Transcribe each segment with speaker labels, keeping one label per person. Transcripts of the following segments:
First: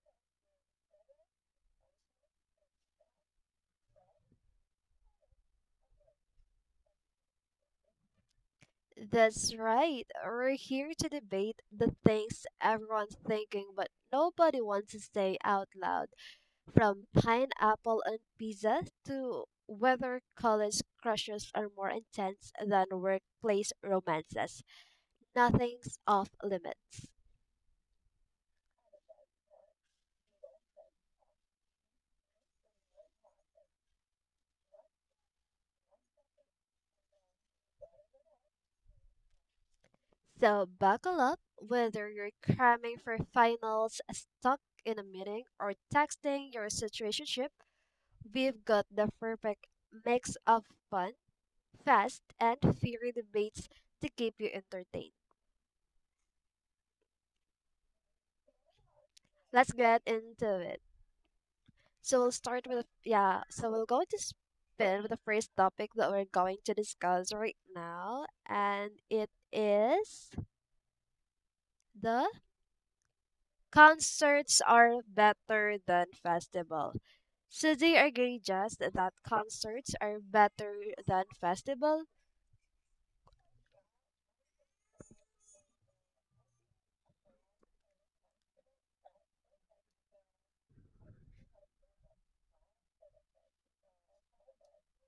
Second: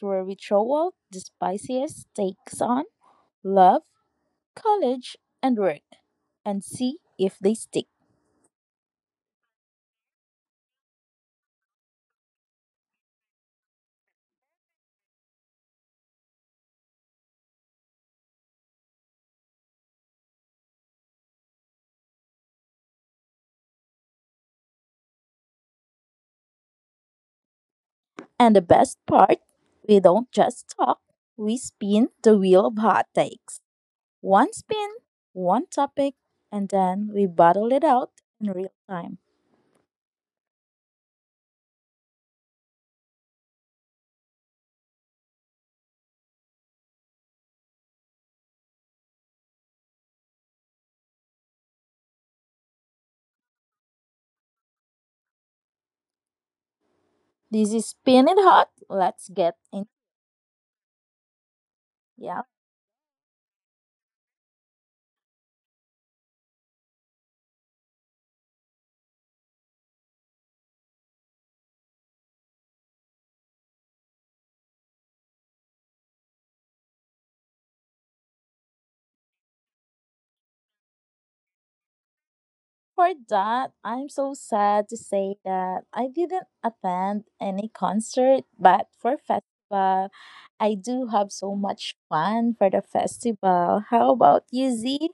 Speaker 1: where we throw out the spiciest takes on love, college, and work and see if they stick.
Speaker 2: That's right. We're here to debate the things everyone's thinking but nobody wants to say out loud, from pineapple and pizza to whether college crushes are more intense than workplace romances. Nothing's off limits.
Speaker 1: And the best part, we don't just talk, we spin the wheel of hot takes. One spin, one topic, and then we bottle it out in real time.
Speaker 2: So buckle up, whether you're cramming for finals, stuck in a meeting, or texting your situationship, we've got the perfect mix of fun fast, and fiery debates to keep you entertained.
Speaker 1: This is Spin It Hot. Let's get
Speaker 2: Let's
Speaker 1: in.
Speaker 2: get into it. So we'll
Speaker 1: Yeah.
Speaker 2: start with yeah. So we'll go to spin with the first topic that we're going to discuss right now, and it is the concerts are better than festival. So do agree, Just, that concerts are better than festival?
Speaker 1: For that, I'm so sad to say that I didn't attend any concert, but for festival, I do have so much fun for the festival. How about you, Z?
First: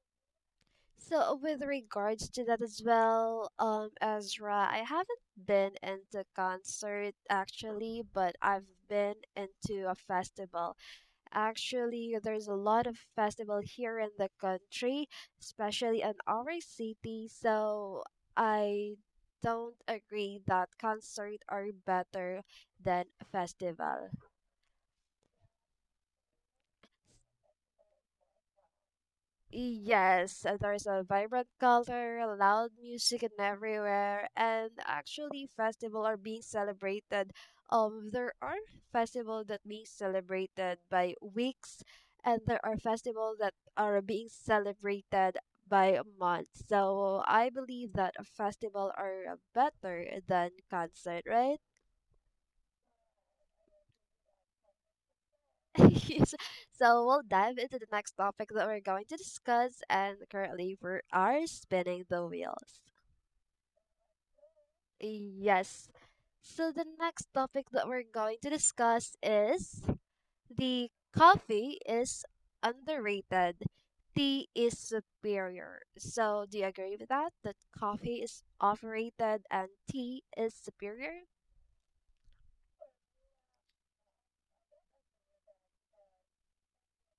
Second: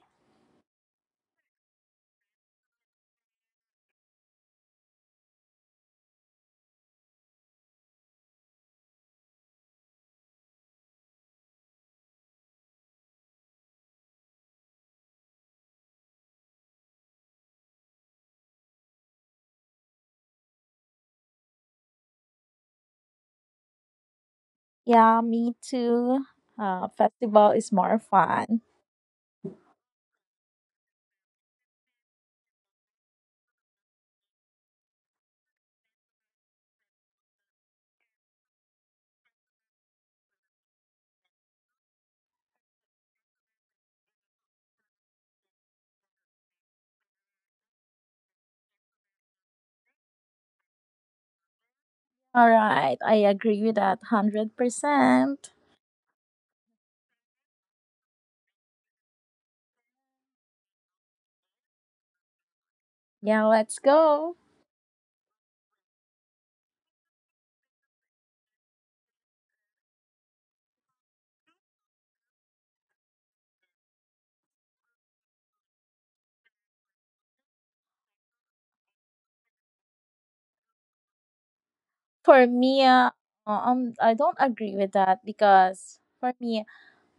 Speaker 2: So with regards to that as well, Ezra, I haven't been into concert actually, but I've been into a festival. Actually, there's a lot of festival here in the country, especially in our city. So I don't agree that concert are better than festival.
Speaker 1: Yeah, me too. Festival is more fun.
Speaker 2: Yes, there's a vibrant color, loud music and everywhere, and actually festival are being celebrated. There are festivals that being celebrated by weeks, and there are festivals that are being celebrated by months. So I believe that a festival are better than concert, right?
Speaker 1: All right, I agree with that 100%.
Speaker 2: Yes. So we'll dive into the next topic that we're going to discuss, and currently we are spinning the wheels.
Speaker 1: Yeah, let's go.
Speaker 2: Yes. So the next topic that we're going to discuss is the coffee is underrated, tea is superior. So do you agree with that? That coffee is overrated and tea is superior?
Speaker 1: For me, I don't agree with that because for me,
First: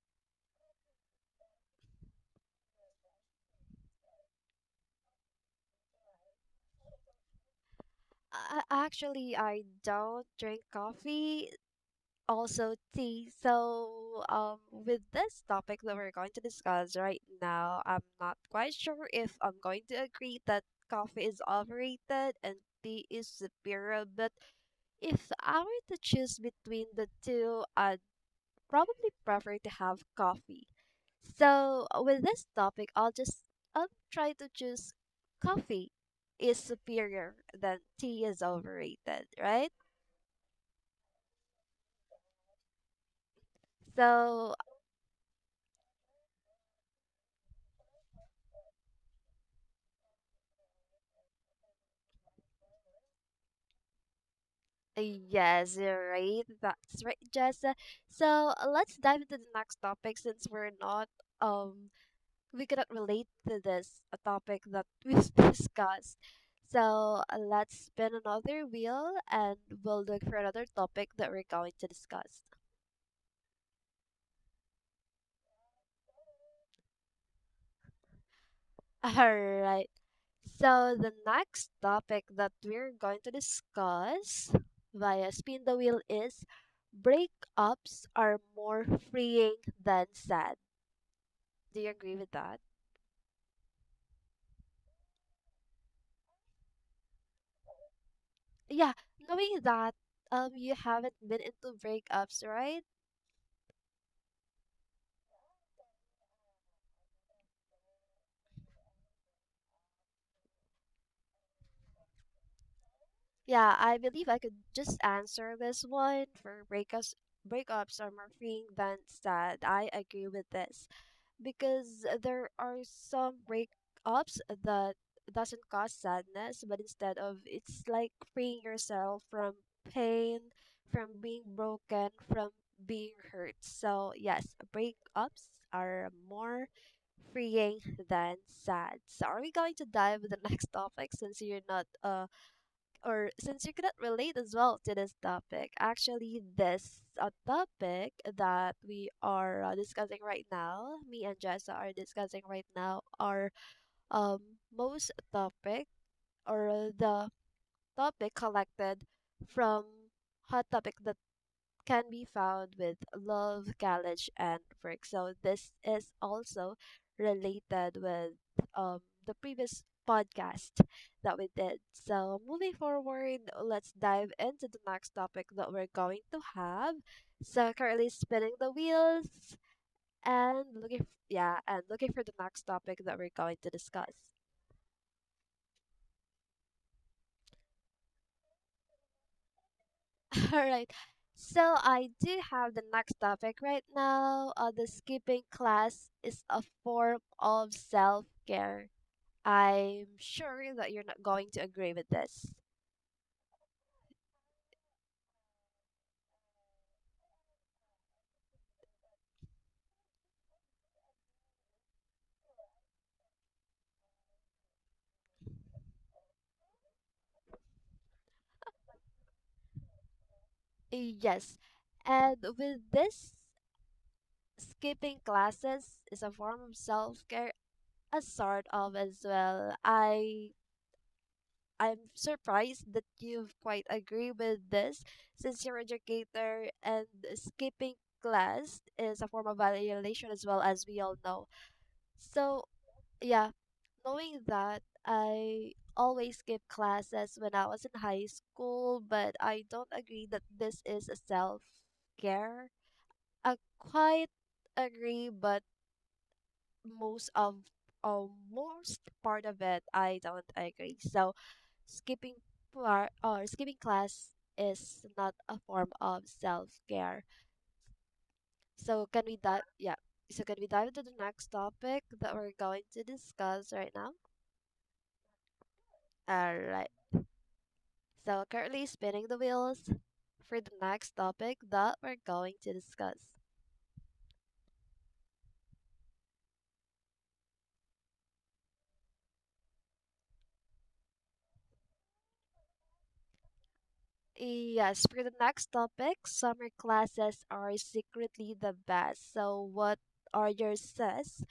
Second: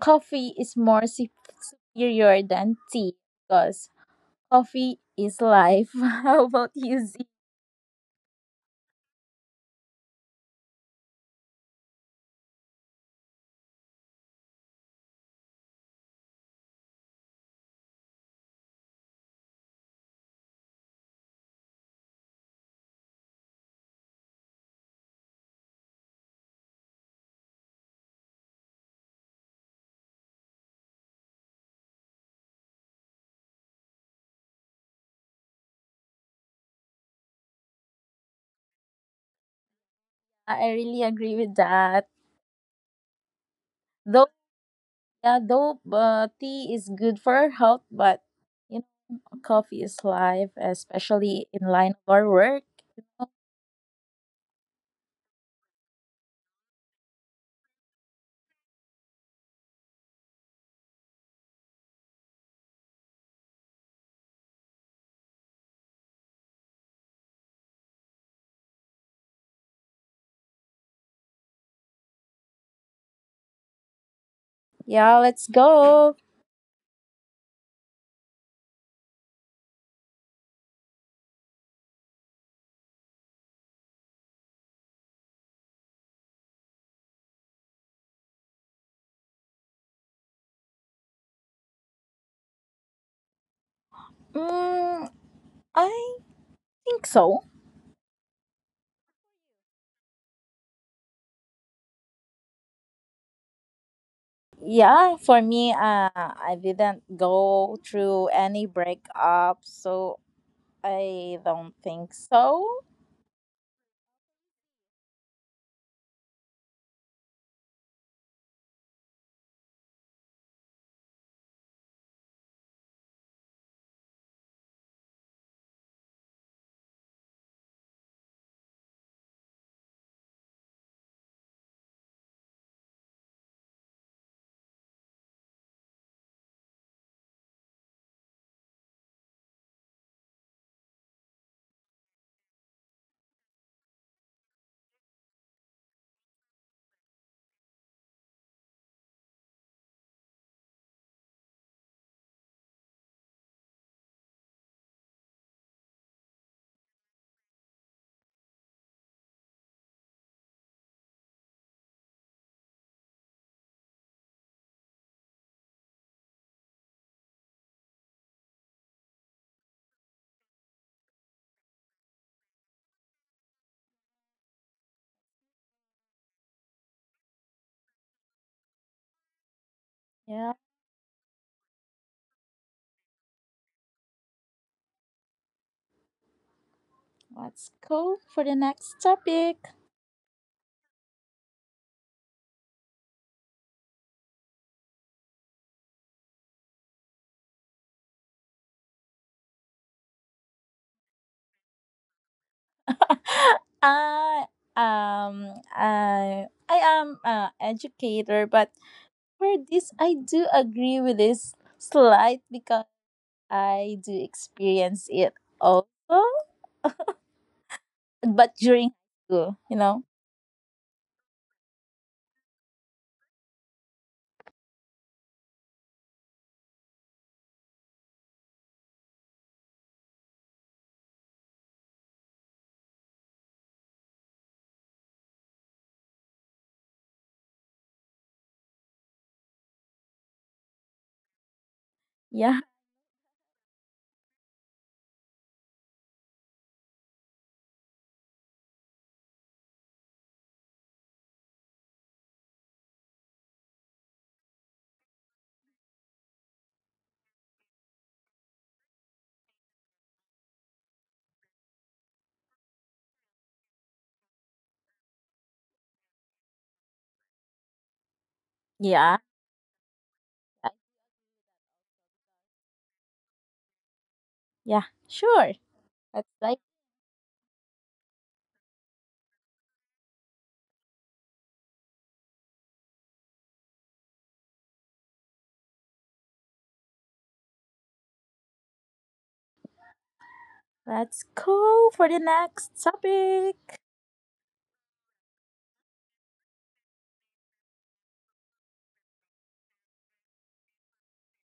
Speaker 1: coffee is more superior than tea because coffee is life. How about you, Zia?
Speaker 2: Actually, I don't drink coffee, also tea. So, with this topic that we're going to discuss right now, I'm not quite sure if I'm going to agree that coffee is overrated and tea is superior. But if I were to choose between the two, I'd probably prefer to have coffee. So, with this topic, I'll try to choose coffee is superior than tea is overrated, right?
Speaker 1: I really agree with that. Though,
Speaker 2: So,
Speaker 1: yeah, though tea is good for our health, but you know, coffee is life, especially in line of our work.
Speaker 2: yes, you're right. That's right, Jess. So let's dive into the next topic since um we cannot relate to this a topic that we've discussed. So let's spin another wheel and we'll look for another topic that we're going to discuss.
Speaker 1: Yeah, let's go.
Speaker 2: Alright. So the next topic that we're going to discuss via spin the wheel is breakups are more freeing than sad. Do you agree with that?
Speaker 1: Mm, I think so.
Speaker 2: Yeah, knowing that you haven't been into breakups, right?
Speaker 1: Yeah, for me, I didn't go through any breakup, so I don't think so.
Speaker 2: Yeah, I believe I could just answer this one for breakups. Are more freeing than sad. I agree with this, because there are some breakups that doesn't cause sadness, but instead of it's like freeing yourself from pain, from being broken, from being hurt. So yes, breakups are more freeing than sad. So are we going to dive the next topic since you're not or since you couldn't relate as well to this topic? Actually, this topic that we are discussing right now, me and Jessa are discussing right now, are um most topic or the topic collected from hot topic can be found with love, college, and work. So this is also related with um, the previous podcast that we did. So moving forward, let's dive into the next topic that we're going to have. So currently spinning the wheels
Speaker 1: Yeah,
Speaker 2: and yeah, and looking for the next topic that we're going to discuss.
Speaker 1: let's go for the next topic.
Speaker 2: All right. So I do have the next topic right now. The skipping class is a form of self care. I'm sure that you're not going to agree with this.
Speaker 1: I I am an educator, but for this, I do agree with this slide because I do experience it also, but during school, you know.
Speaker 2: Yes. And with this, skipping classes is a form of self-care, a sort of as well. I'm surprised that you've quite agree with this since you're educator and skipping class is a form of violation as well, as we all know. So
Speaker 1: Yeah,
Speaker 2: yeah, knowing that I always skip classes when I was in high school, but I don't agree that this is a self-care. I quite agree, but most of uh, most part of it I don't agree. So skipping par or skipping class is not a form of self-care. So
Speaker 1: yeah,
Speaker 2: can we dive yeah. So can we dive into the next topic that we're going to discuss right now?
Speaker 1: yeah, sure. That's
Speaker 2: All
Speaker 1: like.
Speaker 2: right. So currently spinning the wheels for the next topic that we're going to discuss.
Speaker 1: Let's go for the next topic.
Speaker 2: Yes, for the next topic, summer classes are secretly the best. So what are your says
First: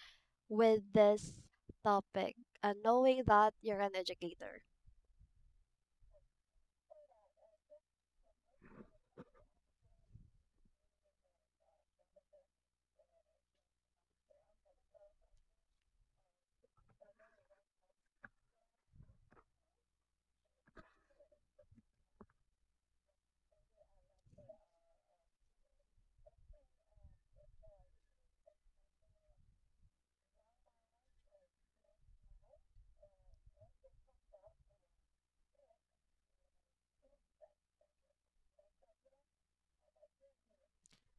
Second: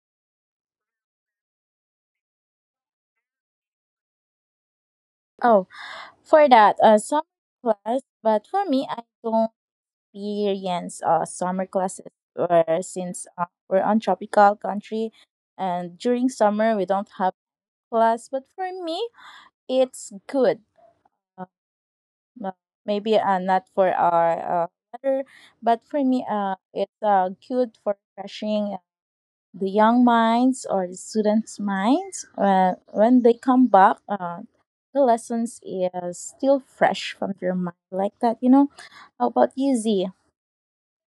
Speaker 2: with this topic, and knowing that you're an educator.
Speaker 1: Oh, for that, summer class. But for me, I don't experience summer classes since we're on tropical country, and during summer we don't have class. But for me, it's good. Uh, m- Maybe not for our weather, but for me, it's good for refreshing the young minds or the students' minds when they come back. The lessons is still fresh from their mind like that, you know. How about you, Z?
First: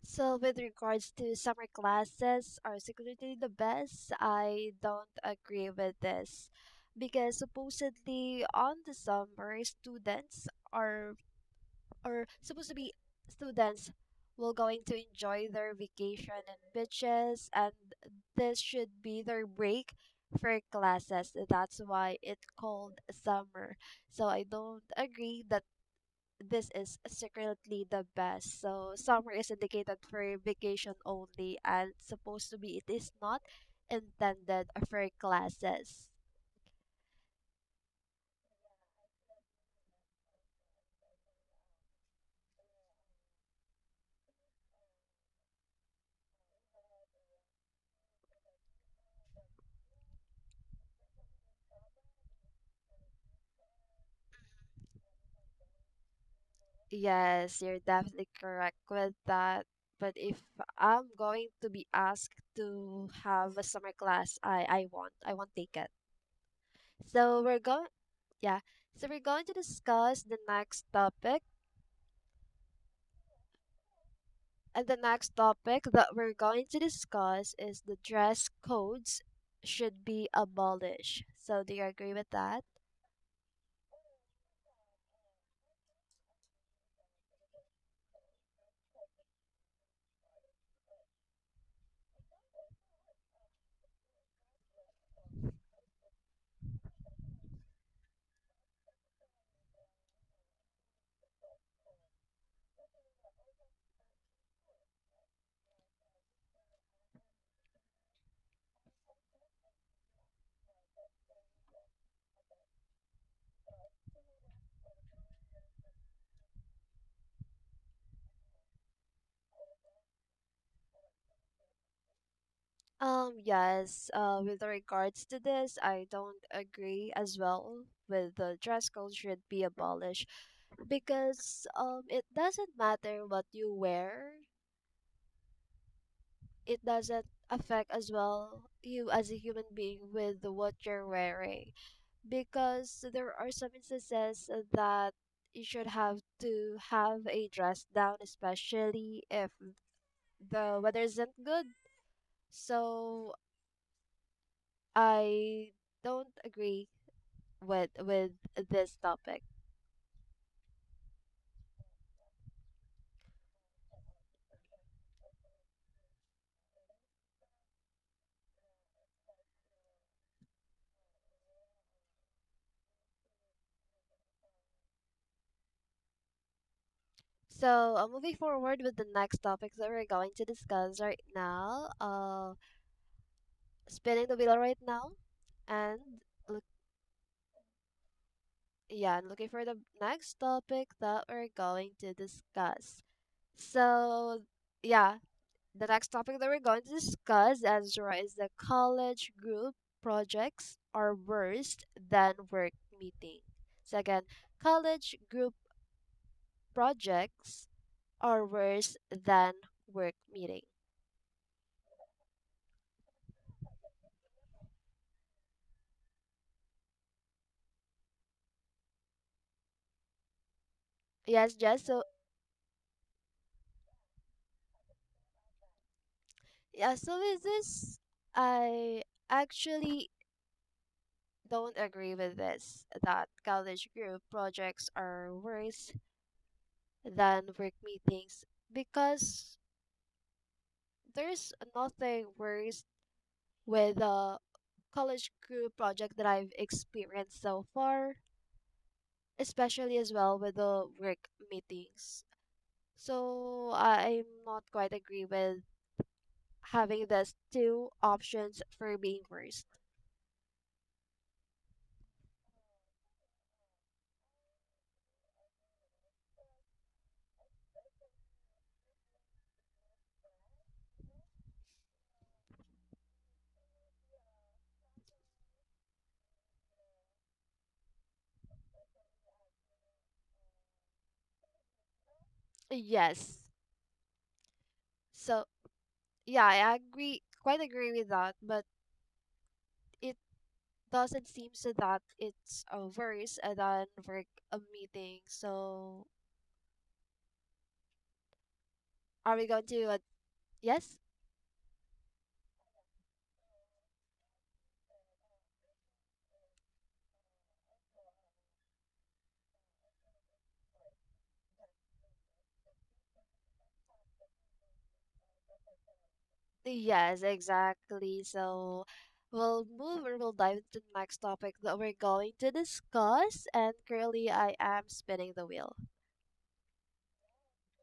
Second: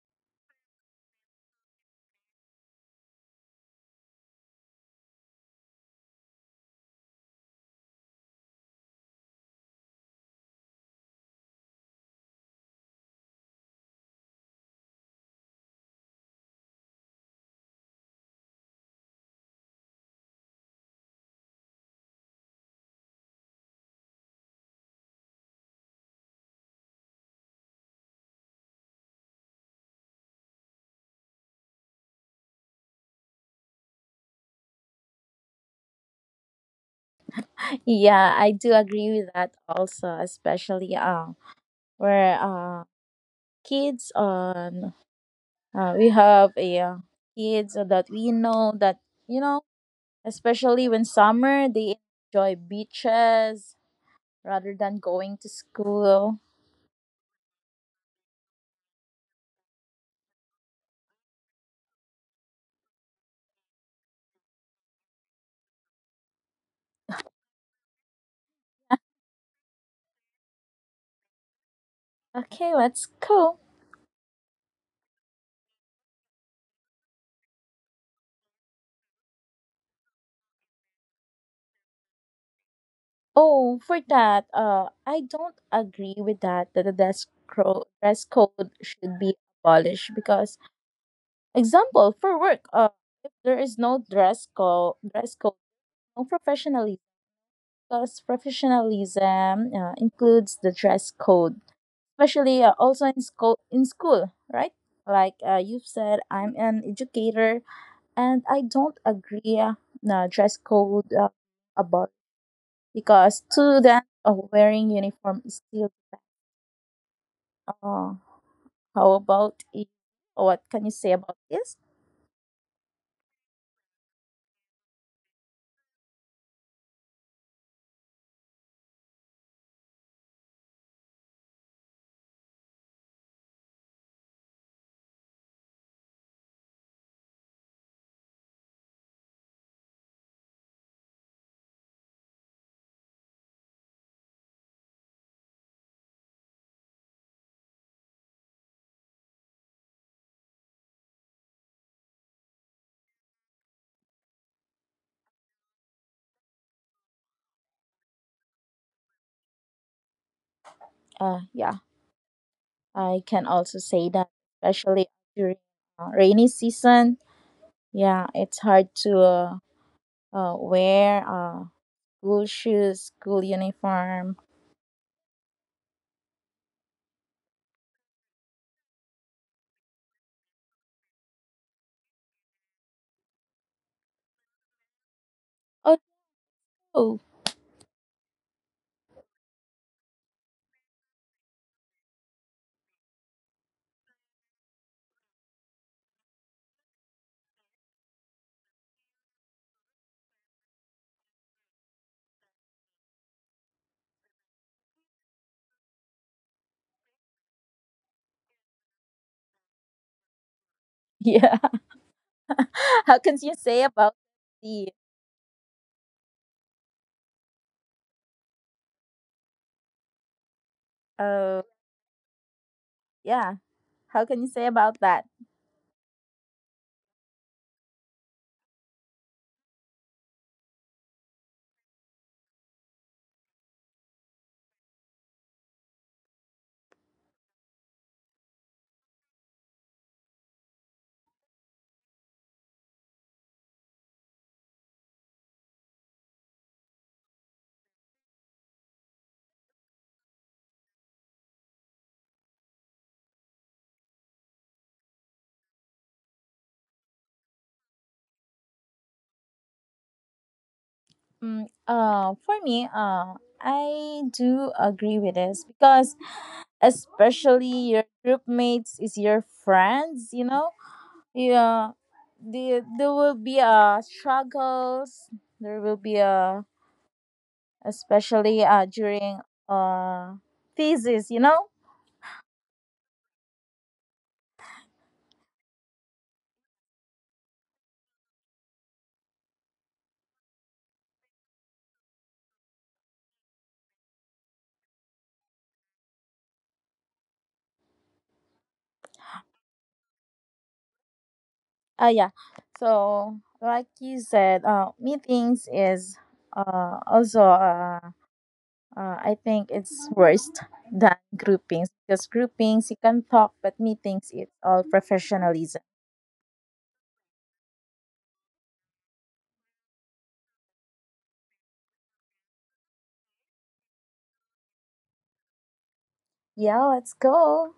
Speaker 2: So, with regards to summer classes are secretly the best, I don't agree with this because supposedly on the summer students are or supposed to be students will going to enjoy their vacation and beaches, and this should be their break for classes. That's why it's called summer. So I don't agree that this is secretly the best. So summer is indicated for vacation only and supposed to be it is not intended for classes.
Speaker 1: Yeah, I do agree with that also, especially where kids on we have a kids that we know that, you know, especially when summer they enjoy beaches rather than going to school.
Speaker 2: Yes, you're definitely correct with that. But if I'm going to be asked to have a summer class, I won't. I won't take it. So we're going yeah. So we're going to discuss the next topic.
Speaker 1: Okay, let's go.
Speaker 2: And the next topic that we're going to discuss is the dress codes should be abolished. So, do you agree with that?
Speaker 1: Oh, for that, I don't agree with that that the dress code should be abolished because example for work, if there is no dress code, no professionalism because professionalism includes the dress code, especially also in school, right? Like you've said, I'm an educator, and I don't agree, no, dress code, about because students wearing uniform is still. Oh, how about it? What can you say about this?
Speaker 2: Yes, with regards to this, I don't agree as well with the dress code should be abolished because it doesn't matter what you wear, it doesn't affect as well you as a human being with what you're wearing, because there are some instances that you should have to have a dress down, especially if the weather isn't good. So I don't agree with this topic.
Speaker 1: Yeah, I can also say that, especially during rainy season. Yeah, it's hard to wear school shoes, school uniform.
Speaker 2: So moving forward with the next topics that we're going to discuss right now, spinning the wheel right now,
Speaker 1: Oh,
Speaker 2: and look,
Speaker 1: no.
Speaker 2: yeah, and looking for the next topic that we're going to discuss. So yeah, the next topic that we're going to discuss, Ezra, is the college group projects are worse than work meeting. So again, college group projects are worse than work meeting.
Speaker 1: Yeah. How can you say about the?
Speaker 2: Yes,
Speaker 1: Uh,
Speaker 2: Jess. So
Speaker 1: yeah. How can you say about that?
Speaker 2: yeah, so with this, I actually don't agree with this that college group projects are worse than work meetings because there's nothing worse with a college crew project that I've experienced so far, especially as well with the work meetings. So I'm not quite agree with having this two options for being worst.
Speaker 1: For me, I do agree with this because especially your group mates is your friends, you know. Yeah, there will be struggles, there will be especially during uh thesis, you know.
Speaker 2: Yes. So yeah, I agree quite agree with that, but it doesn't seem so that it's worse than work a meeting. So are we going to yes?
Speaker 1: Yeah, so like you said, meetings is also, I think it's worse than groupings because groupings you can talk but meetings it's all professionalism.
Speaker 2: Yes, exactly. So we'll move or we'll dive into the next topic that we're going to discuss. And currently, I am spinning the wheel.
Speaker 1: Yeah, let's go.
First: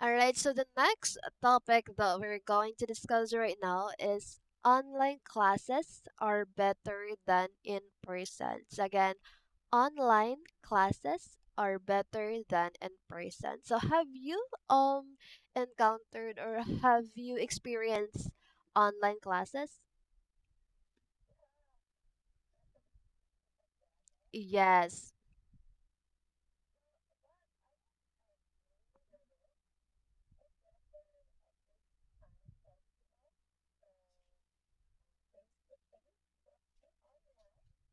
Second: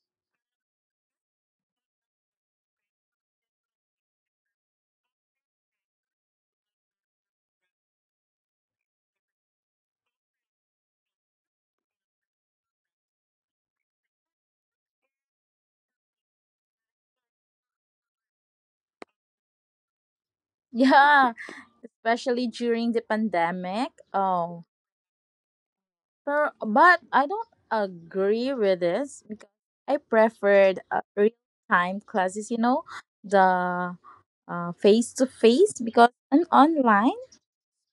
Speaker 2: All right, so the next topic that we're going to discuss right now is online classes are better than in person. So again, online classes are better than in person. So have you um encountered or have you experienced online classes?
Speaker 1: Yeah, especially during the pandemic. Oh,
Speaker 2: Yes,
Speaker 1: pero, but I don't agree with this because I preferred real time classes, you know, the face to face because and online,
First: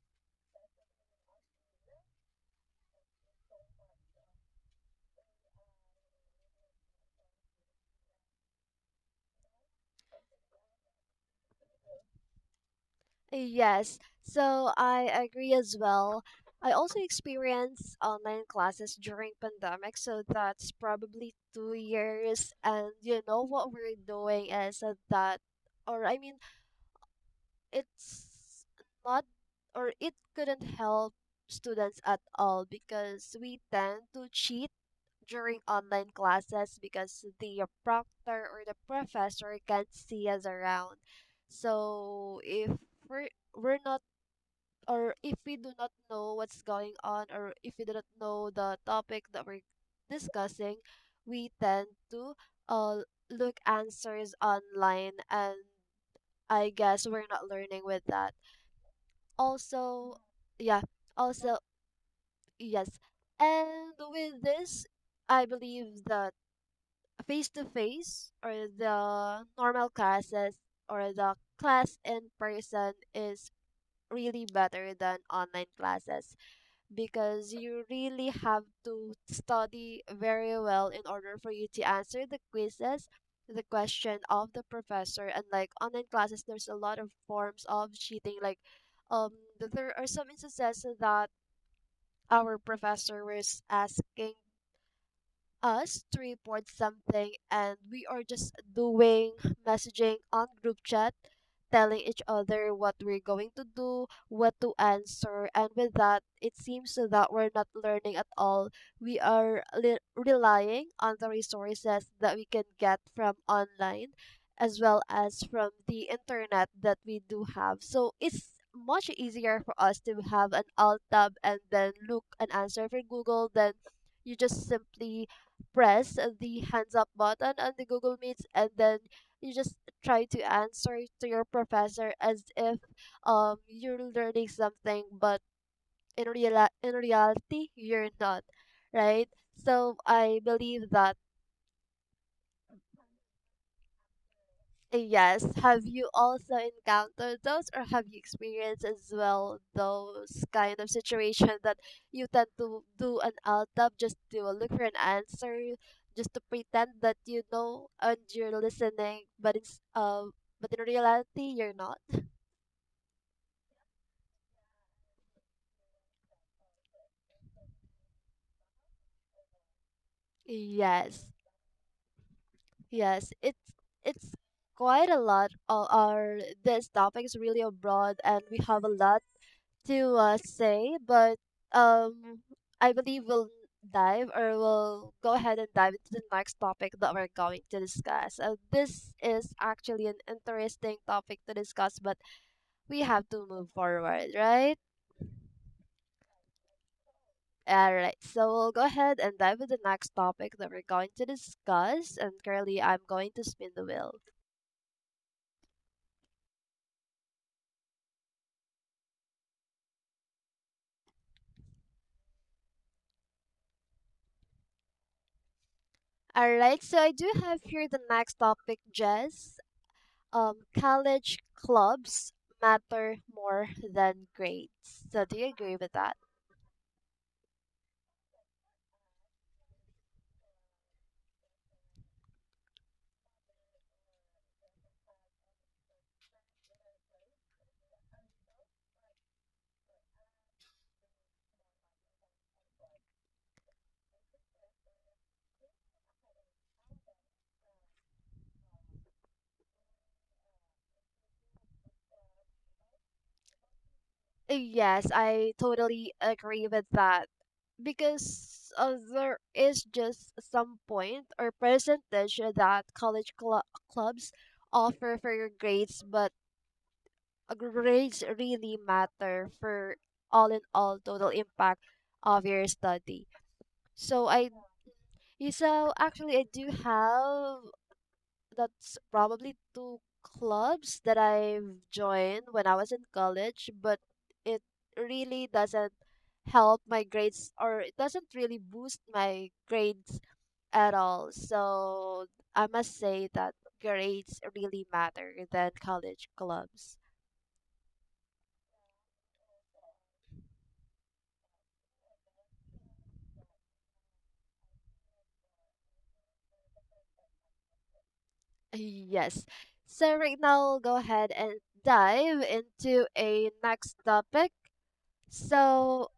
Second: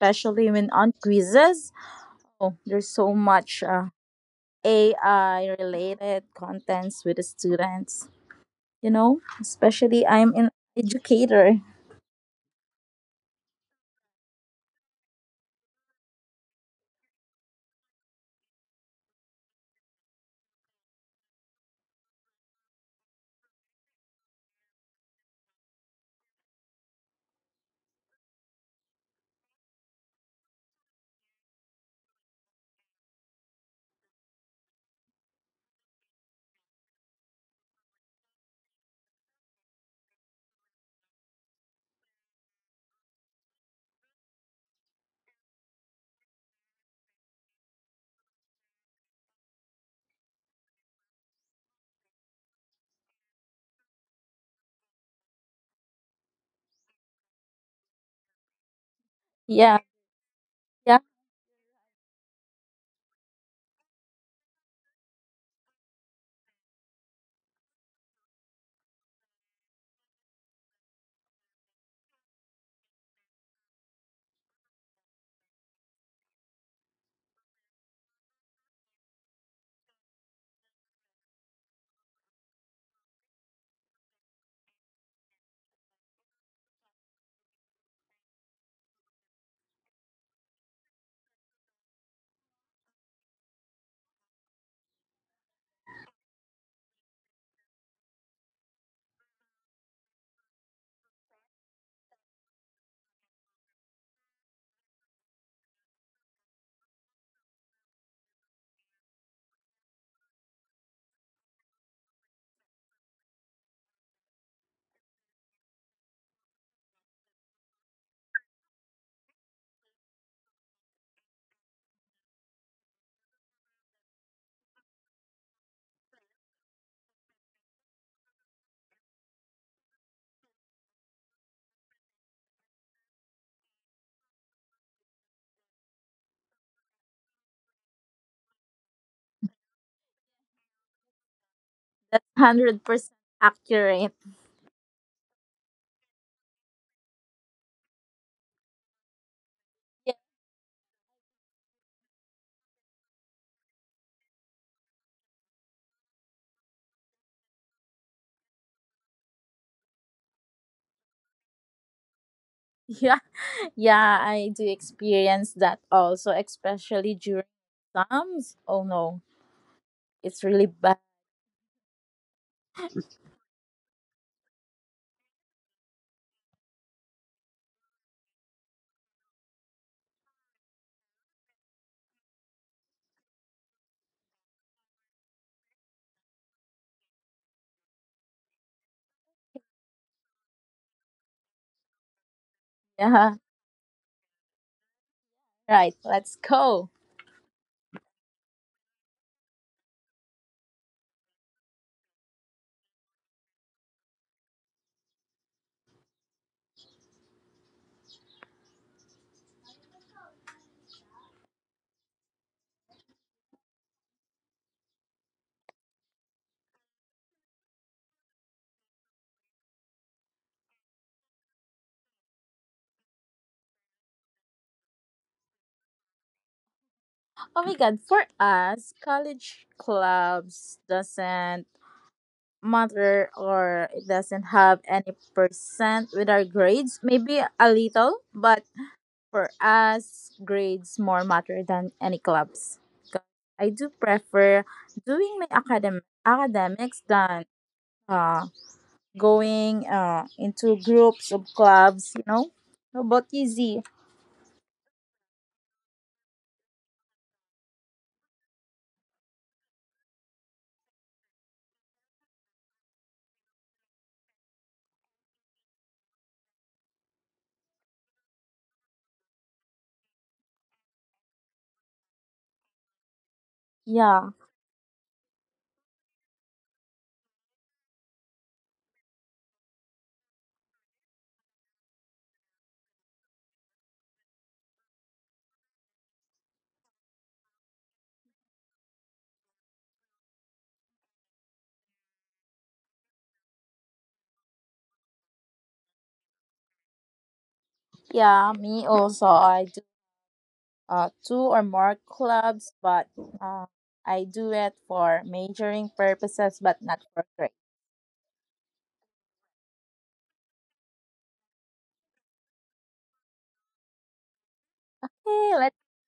Speaker 1: especially when on quizzes, oh, there's so much AI related contents with the students, you know, especially I'm an educator.
Speaker 2: yes. So I agree as well. I also experienced online classes during pandemic, so that's probably 2 years. And you know what we're doing is that, or I mean, it's not, or it couldn't help students at all because we tend to cheat during online classes because the proctor or the professor can't see us around. So if we're, we're not, or if we do not know what's going on, or if we do not know the topic that we're discussing, we tend to uh, look answers online, and I guess we're not learning with that.
Speaker 1: Yeah,
Speaker 2: Also, yeah,
Speaker 1: yeah,
Speaker 2: also, yes. And with this, I believe the face to face or the normal classes or the class in person is really better than online classes because you really have to study very well in order for you to answer the quizzes, the question of the professor. And like online classes, there's a lot of forms of cheating, like um there are some instances that our professor was asking us to report something, and we are just doing messaging on group chat, telling each other what we're going to do, what to answer. And with that, it seems that we're not learning at all. We are relying on the resources that we can get from online as well as from the internet that we do have. So it's much easier for us to have an alt tab and then look an answer for Google than you just simply press the hands up button on the Google Meets, and then you just try to answer to your professor as if you're learning something, but in reality you're not, right? So I believe that
Speaker 1: that's 100% accurate.
Speaker 2: yes. Have you also encountered those or have you experienced as well
Speaker 1: Yeah,
Speaker 2: those kind of situation that you tend to do an LTAB just to look for an answer, just to pretend that you know and you're listening, but it's but in reality you're not?
Speaker 1: yeah. Yeah, I do experience that also, especially during exams. Oh no, it's really bad.
Speaker 2: Yes, yes, it's quite a lot. All our This topic is really broad, and we have a lot to say, but um, I believe we'll go ahead and dive into the next topic that we're going to discuss. This is actually an interesting topic to discuss, but we have
Speaker 1: Yeah.
Speaker 2: to move forward, right?
Speaker 1: Right, let's go.
Speaker 2: All right, so we'll go ahead and dive into the next topic that we're going to discuss. And currently, I'm going to spin the wheel. All right, so I do have here the next topic, Jess. um, College clubs matter more than grades. So, do you agree with that?
Speaker 1: Oh my god, for us, college clubs doesn't matter or it doesn't have any percent with our grades. Maybe a little, but for us, grades more matter than any clubs. 'Cause I do prefer doing my academics than uh, going into groups of clubs, you know? How about you, Z?
Speaker 2: Yes, I totally agree with that because there is just some point or percentage that clubs offer for your grades, but grades really matter for all in all total impact of your study. So
Speaker 1: Yeah,
Speaker 2: I, so actually I do have that's probably two clubs that I've joined when I was in college, but it really doesn't help my grades or it doesn't really boost my grades at all. So I must say that grades really matter than college clubs.
Speaker 1: yeah, me also. I do two or more clubs, but uh, I do it for majoring purposes, but not for grade.
Speaker 2: Yes. So right now, I'll go ahead and dive into a next topic.
Speaker 1: Hey, let's.
Speaker 2: So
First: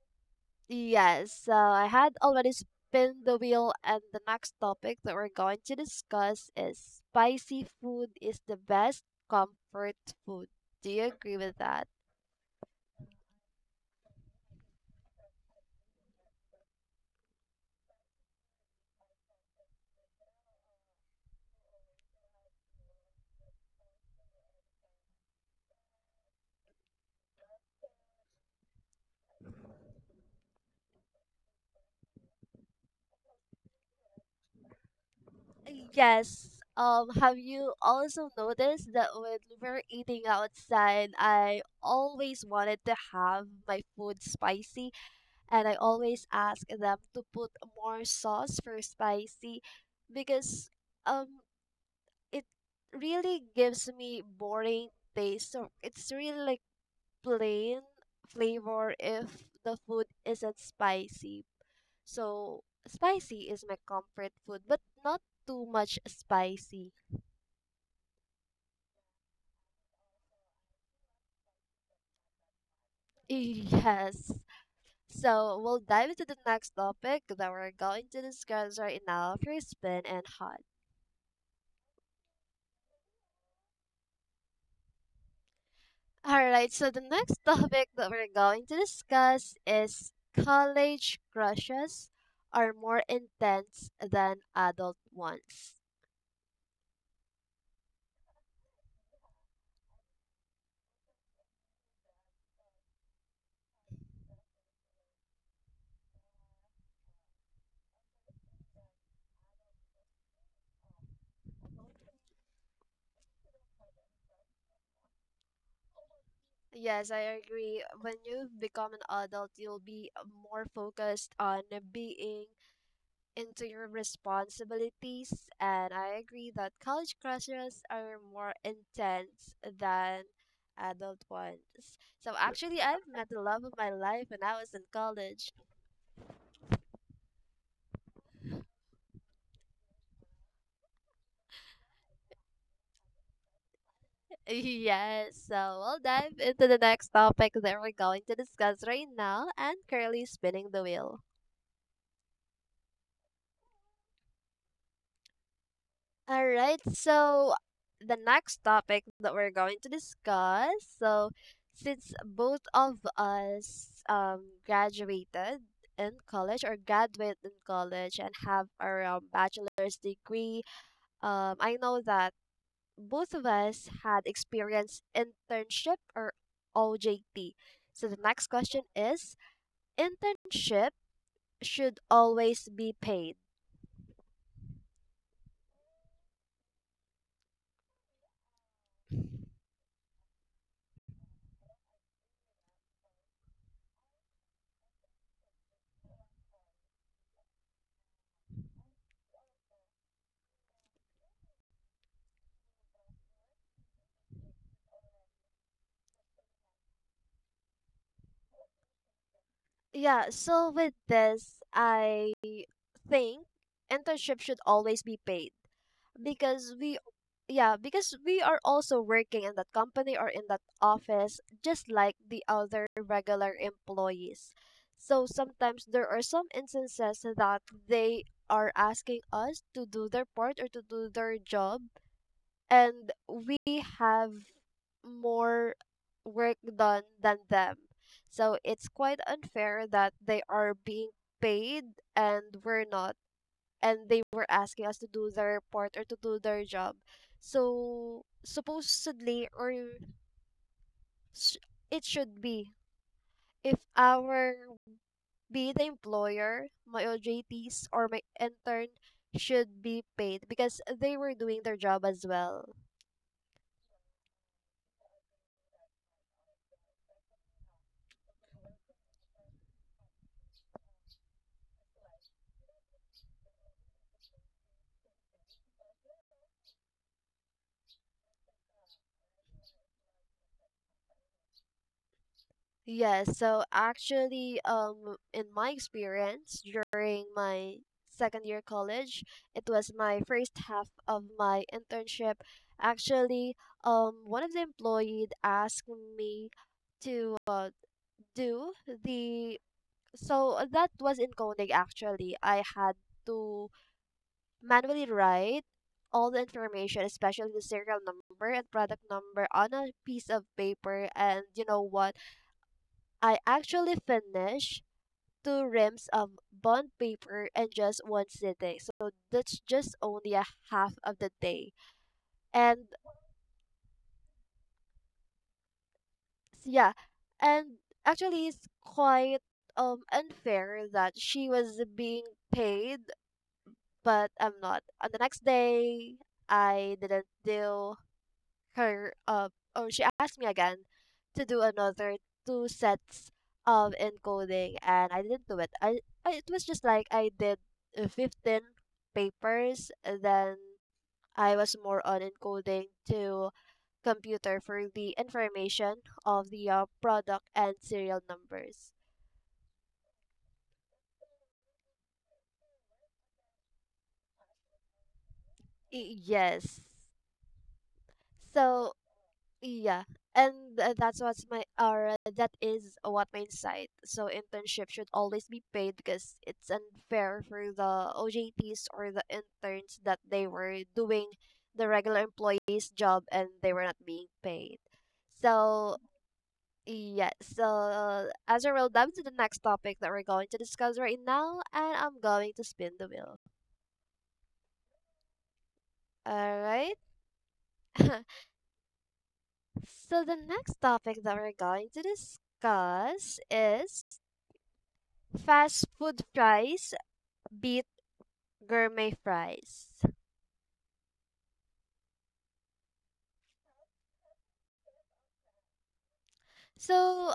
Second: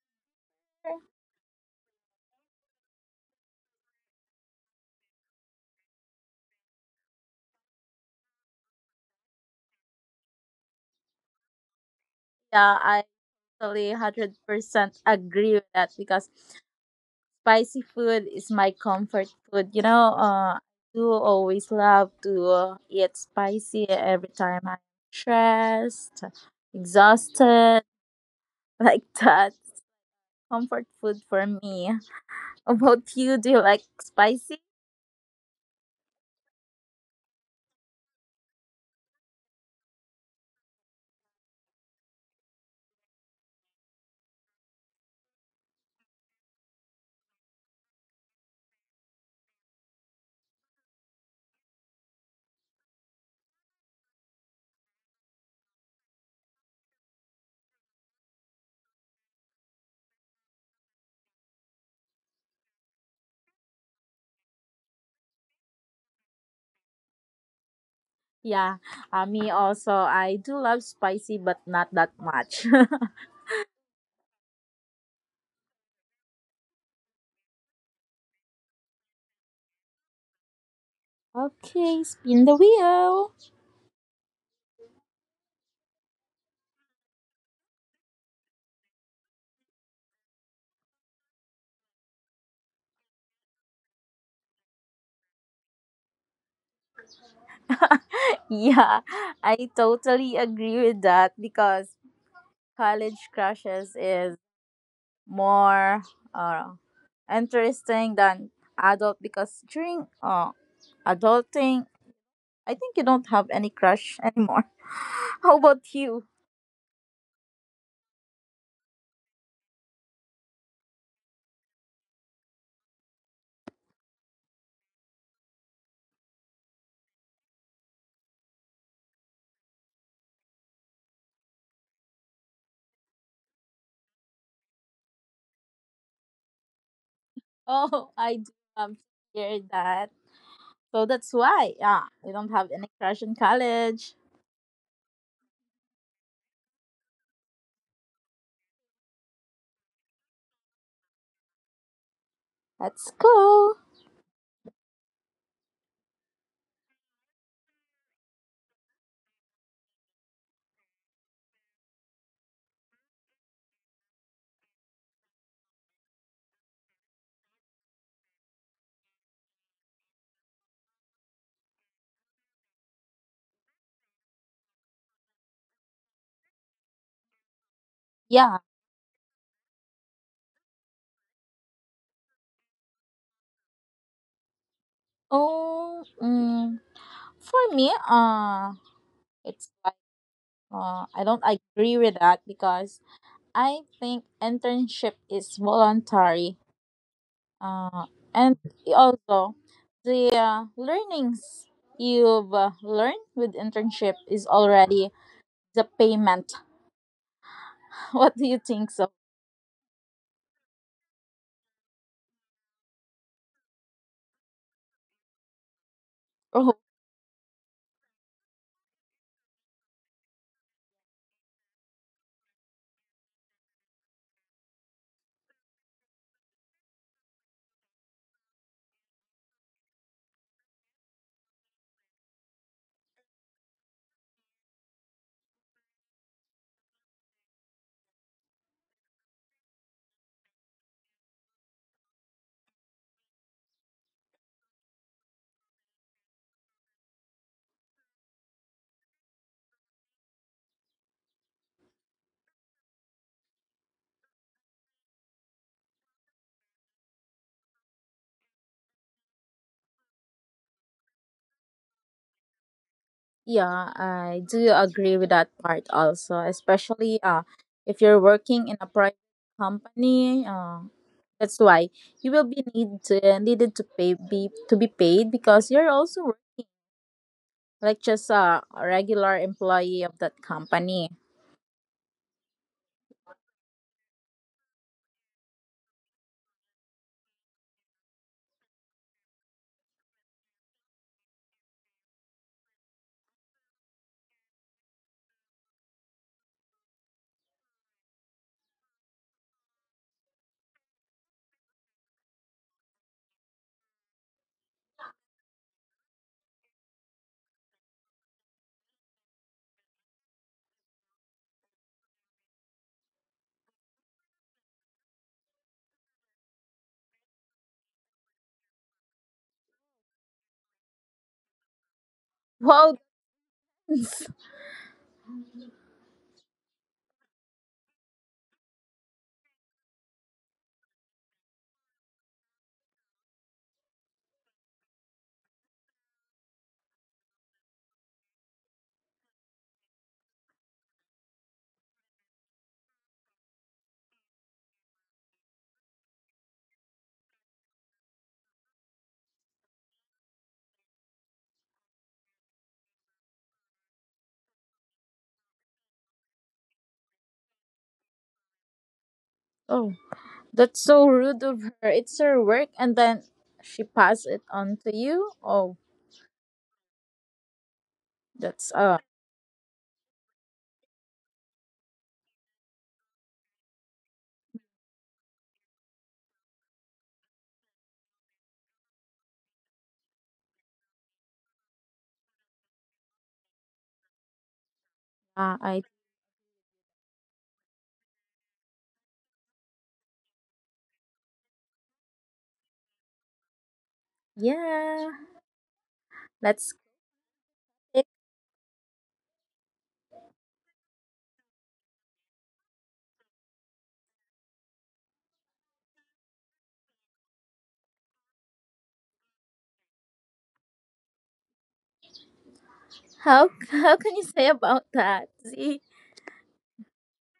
Speaker 2: Yes, so I had already spun the wheel, and the next topic that we're going to discuss is spicy food is the best comfort food. Do you agree with that?
Speaker 1: Yeah, I totally 100% agree with that because spicy food is my comfort food. You know, I do always love to eat spicy every time I'm stressed, exhausted, like that. Comfort food for me. How about you, do you like spicy?
Speaker 2: Yes. Have you also noticed that when we're eating outside, I always wanted to have my food spicy, and I always ask them to put more sauce for spicy because um it really gives me boring taste. So it's really like plain flavor if the food isn't spicy. So spicy is my comfort food, but not too much spicy.
Speaker 1: Yeah, me also. I do love spicy, but not that much.
Speaker 2: Yes. So we'll dive into the next topic that we're going to discuss right now: free spin and hot.
Speaker 1: Okay, spin the wheel.
Speaker 2: All right, so the next topic that we're going to discuss is college crushes are more intense than adult ones.
Speaker 1: Yeah, I totally agree with that because college crushes is more uh, interesting than adult because during adulting, I think you don't have any crush anymore. How about you?
Speaker 2: Yes, I agree. When you become an adult, you'll be more focused on being into your responsibilities, and I agree that college crushes are more intense than adult ones. So actually, I've met the love of my life when I was in college.
Speaker 1: Oh, I do um, hear that. So that's why, yeah, you don't have any crush in college.
Speaker 2: Yes, so we'll dive into the next topic that we're going to discuss right now and Curly spinning the wheel.
Speaker 1: That's cool.
Speaker 2: All right, so the next topic that we're going to discuss, so since both of us graduated in college and have our bachelor's degree, I know that both of us had experienced internship or OJT. So the
Speaker 1: Yeah.
Speaker 2: next question is internship should always be paid.
Speaker 1: Oh, for me, it's like, I don't agree with that because I think internship is voluntary, uh, and also the learnings you've learned with internship is already the payment. What do you think so?
Speaker 2: Yeah, so with this, I think internship should always be paid
Speaker 1: Oh.
Speaker 2: because we yeah, because we are also working in that company or in that office just like the other regular employees. So sometimes there are some instances that they are asking us to do their part or to do their job and we have more work done than them. So it's quite unfair that they are being paid and we're not, and they were asking us to do their part or to do their job. So supposedly, s- it should be if our be it the employer, my OJTs or my intern should be paid because they were doing their job as well.
Speaker 1: Yeah, I do agree with that part also, especially if you're working in a private company, that's why you will be needed to pay be to be paid because you're also like just a regular employee of that company.
Speaker 2: Yes, so actually, in my experience during my second year college, it was my first half of my internship. Actually, one of the employees asked me to do the so that was in coding actually. I had to manually write all the information, especially the serial number and product number, on a piece of paper. And you know what? I actually finished two rims of bond paper in just one sitting. So that's just only a half of the day. And
Speaker 1: Wow.
Speaker 2: yeah, and actually, it's quite unfair that she was being paid, but I'm not. On the next day, I didn't do her or she asked me again to do another two sets of encoding and I didn't do it. I, it was just like I did 15 papers and then I was more on encoding to computer for the information of the product and serial numbers.
Speaker 1: Oh. That's so rude of her. It's her work, and then she passed it on to you. Oh,
Speaker 2: Y- Yes.
Speaker 1: that's
Speaker 2: So Yeah, and that's what's my or that is what my insight. So internship should always be paid because it's unfair for the OJTs or the interns that they were doing the regular employees' job and they were not being paid.
Speaker 1: I
Speaker 2: So yeah, so as a roll down to the next topic that we're going to discuss right now, and I'm going to spin the wheel.
Speaker 1: yeah.
Speaker 2: All
Speaker 1: That's
Speaker 2: right.
Speaker 1: sick.
Speaker 2: So the next topic that we're going to discuss is fast food fries beat gourmet fries.
Speaker 1: How can you say about that? See,
Speaker 2: So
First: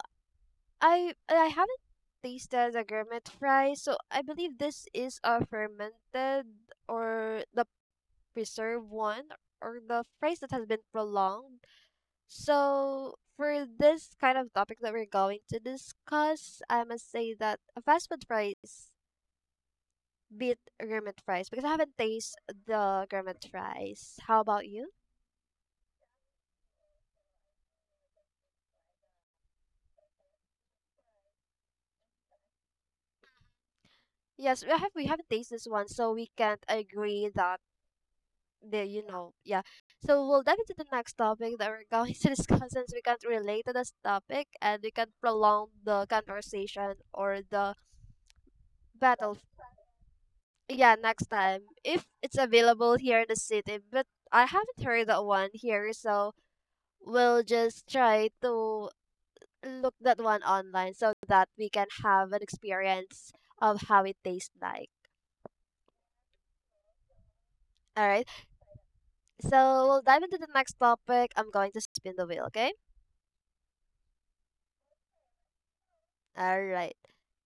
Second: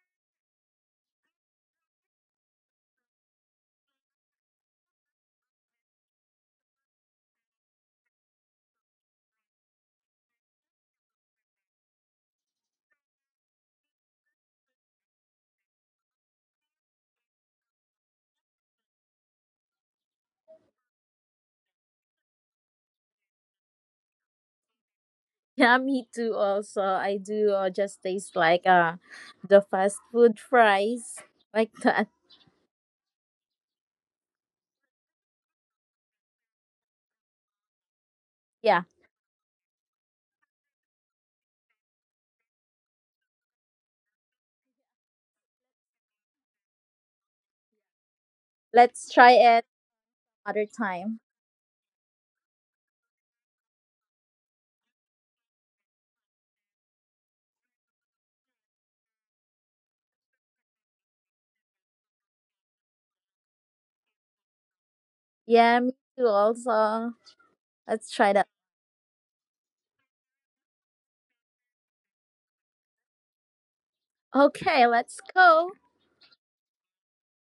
Speaker 2: I haven't tasted the gourmet fries, so I believe this is a fermented or the preserved one or the fries that has been prolonged. So for this kind of topic that we're going to discuss, I must say that a fast food fries beat gourmet fries because I haven't tasted the gourmet fries. How about you?
Speaker 1: yeah, me too. Also, I do just taste like the fast food fries like that.
Speaker 2: Yes, we haven't tasted this one, so we can't agree that the
Speaker 1: Yeah,
Speaker 2: you know Yeah. So we'll dive into the next topic that we're going to discuss since we can't relate to this topic and we can prolong the conversation or the
Speaker 1: let's
Speaker 2: battle.
Speaker 1: try it other
Speaker 2: Yeah, next
Speaker 1: time.
Speaker 2: time if it's available here in the city, but I haven't heard that one here, so we'll just try to look that one online so that we can have an experience of how it tastes like.
Speaker 1: Yeah, me too. Also,
Speaker 2: All
Speaker 1: let's
Speaker 2: right.
Speaker 1: try that.
Speaker 2: So we'll dive into the next topic. I'm going to spin the wheel, okay?
Speaker 1: Okay, let's go.
Speaker 2: All right.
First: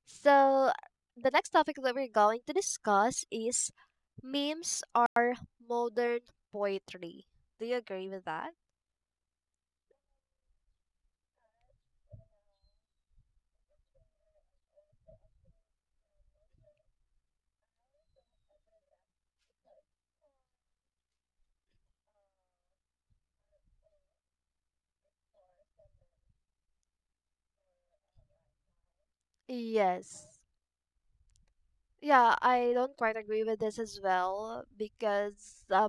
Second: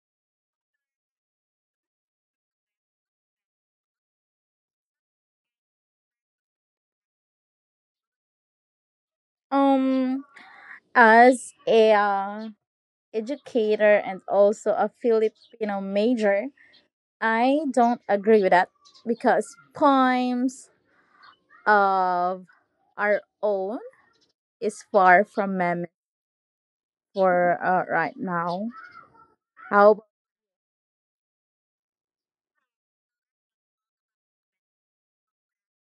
Speaker 2: So the next topic that we're going to discuss is memes are modern poetry. Do you agree with that?
Speaker 1: Um, as a educator and also a Filipino major, I don't agree with that because poems of our own is far from memes for right now. How?
Speaker 2: Yes. Yeah, I don't quite agree with this as well because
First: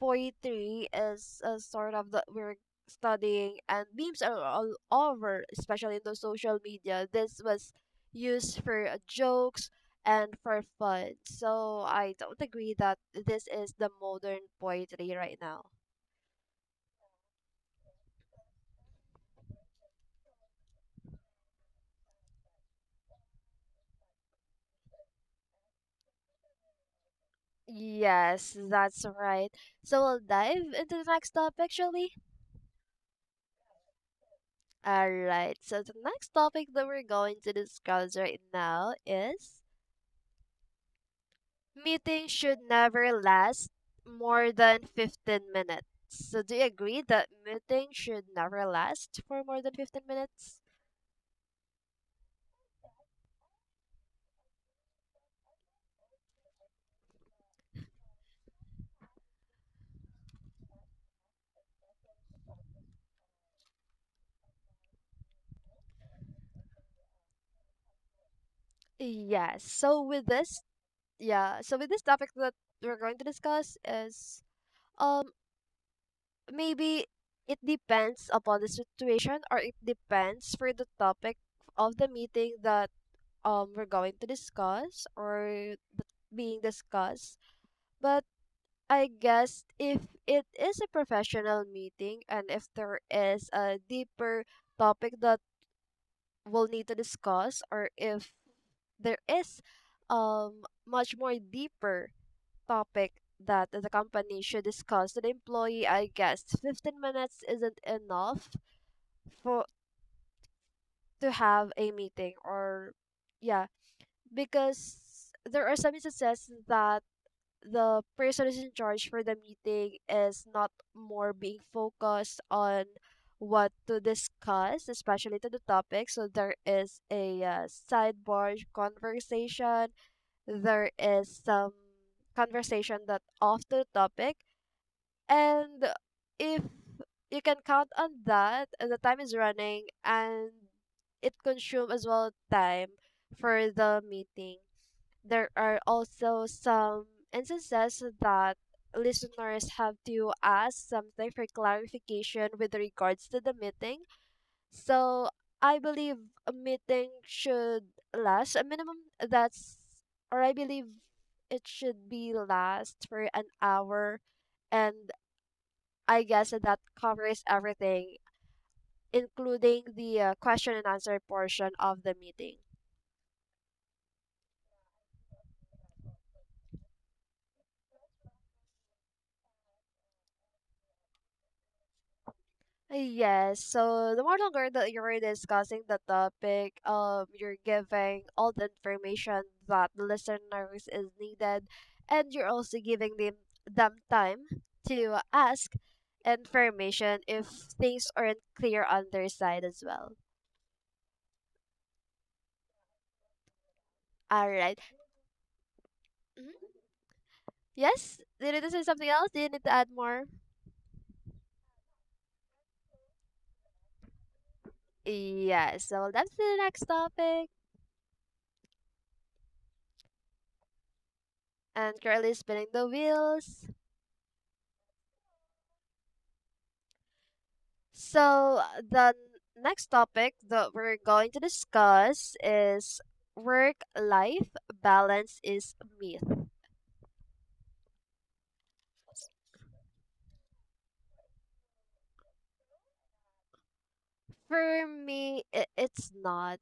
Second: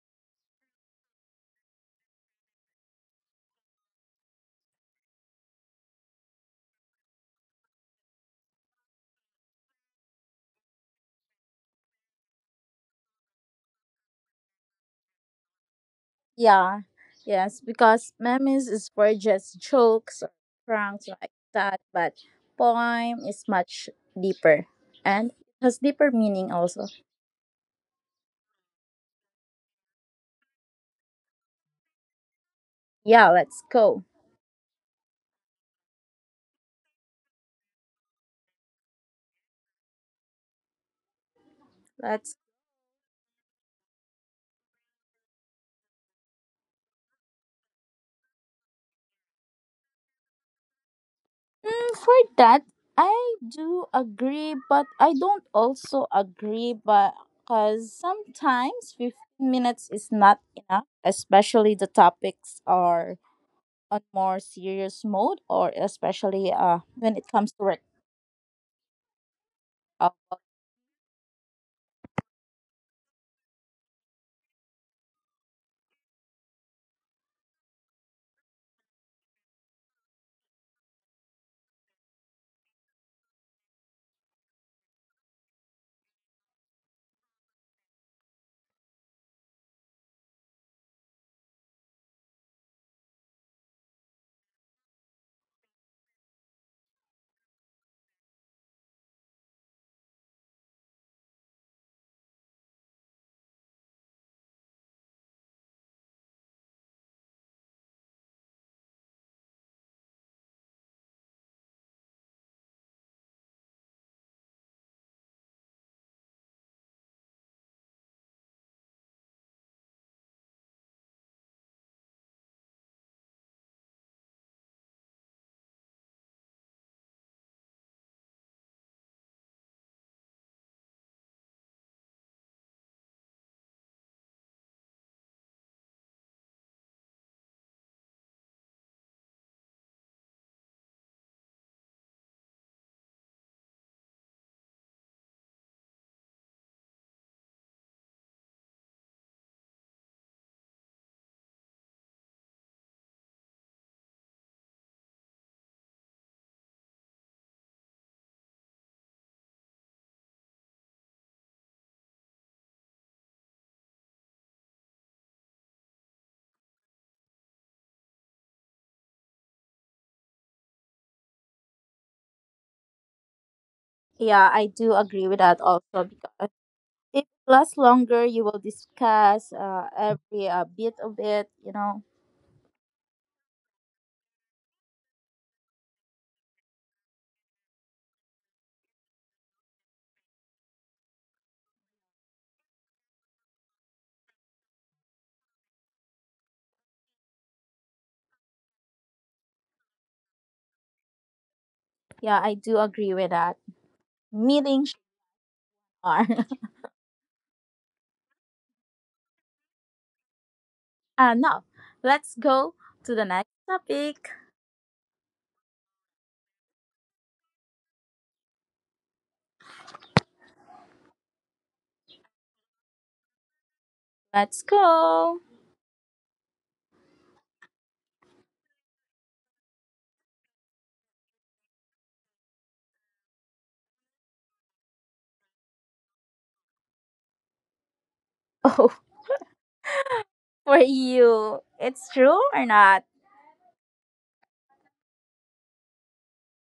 Speaker 2: poetry is a sort of the we're studying and memes are all over, especially in the social media. This was used for jokes and for fun. So I don't agree that this is the modern poetry right now.
Speaker 1: Yeah, yes, because memes is for just jokes or pranks like that, but poem is much deeper and has deeper meaning also.
Speaker 2: Yes, that's right. So we'll dive into the next topic, shall we?
Speaker 1: Yeah, let's go.
Speaker 2: All right. So the next topic that we're going to discuss right now is meetings
Speaker 1: Let's.
Speaker 2: should never last more than 15 minutes. So, do you agree that meetings should never last for more than 15 minutes?
Speaker 1: For that, I do agree, but I don't also agree, but because sometimes 15 minutes is not enough, especially the topics are on more serious mode, or especially when it comes to work.
Speaker 2: Yes. So,
Speaker 1: Uh,
Speaker 2: with this, yeah, so with this topic that we're going to discuss is um maybe it depends upon the situation or it depends for the topic of the meeting that we're going to discuss being discussed. But I guess if it is a professional meeting and if there is a deeper topic that we'll need to discuss, or if there is much more deeper topic that the company should discuss to the employee, I guess 15 minutes isn't enough for to have a meeting or yeah, because there are some instances that the person who's in charge for the meeting is not more being focused on what to discuss, especially to the topic. So there is a sidebar conversation, there is some conversation that off to the topic, and if you can count on that, the time is running and it consumes as well time for the meeting. There are also some instances that listeners have to ask something for clarification with regards to the meeting. So I believe a meeting should last a minimum that's, or I believe it should be last for an hour. And I guess that covers everything, including the question and answer portion of the meeting.
Speaker 1: yeah, I do agree with that also because if it lasts longer, you will discuss every bit of it. You know,
Speaker 2: Yes, so the more longer that you're discussing the topic, you're giving all the information that the listeners is needed, and you're also giving them time to ask information if things aren't clear on their side as well.
Speaker 1: yeah, I do agree with that.
Speaker 2: All right.
Speaker 1: Meetings are.
Speaker 2: Mhm. Yes, did you say something else? Do you need to add more?
Speaker 1: And now, let's go to the next topic.
Speaker 2: Yes, so that's the next topic. And currently spinning the wheels.
Speaker 1: Let's go.
Speaker 2: So the next topic that we're going to discuss is work life balance is myth.
Speaker 1: Oh, for you, it's true or not?
Speaker 2: For me, it's not.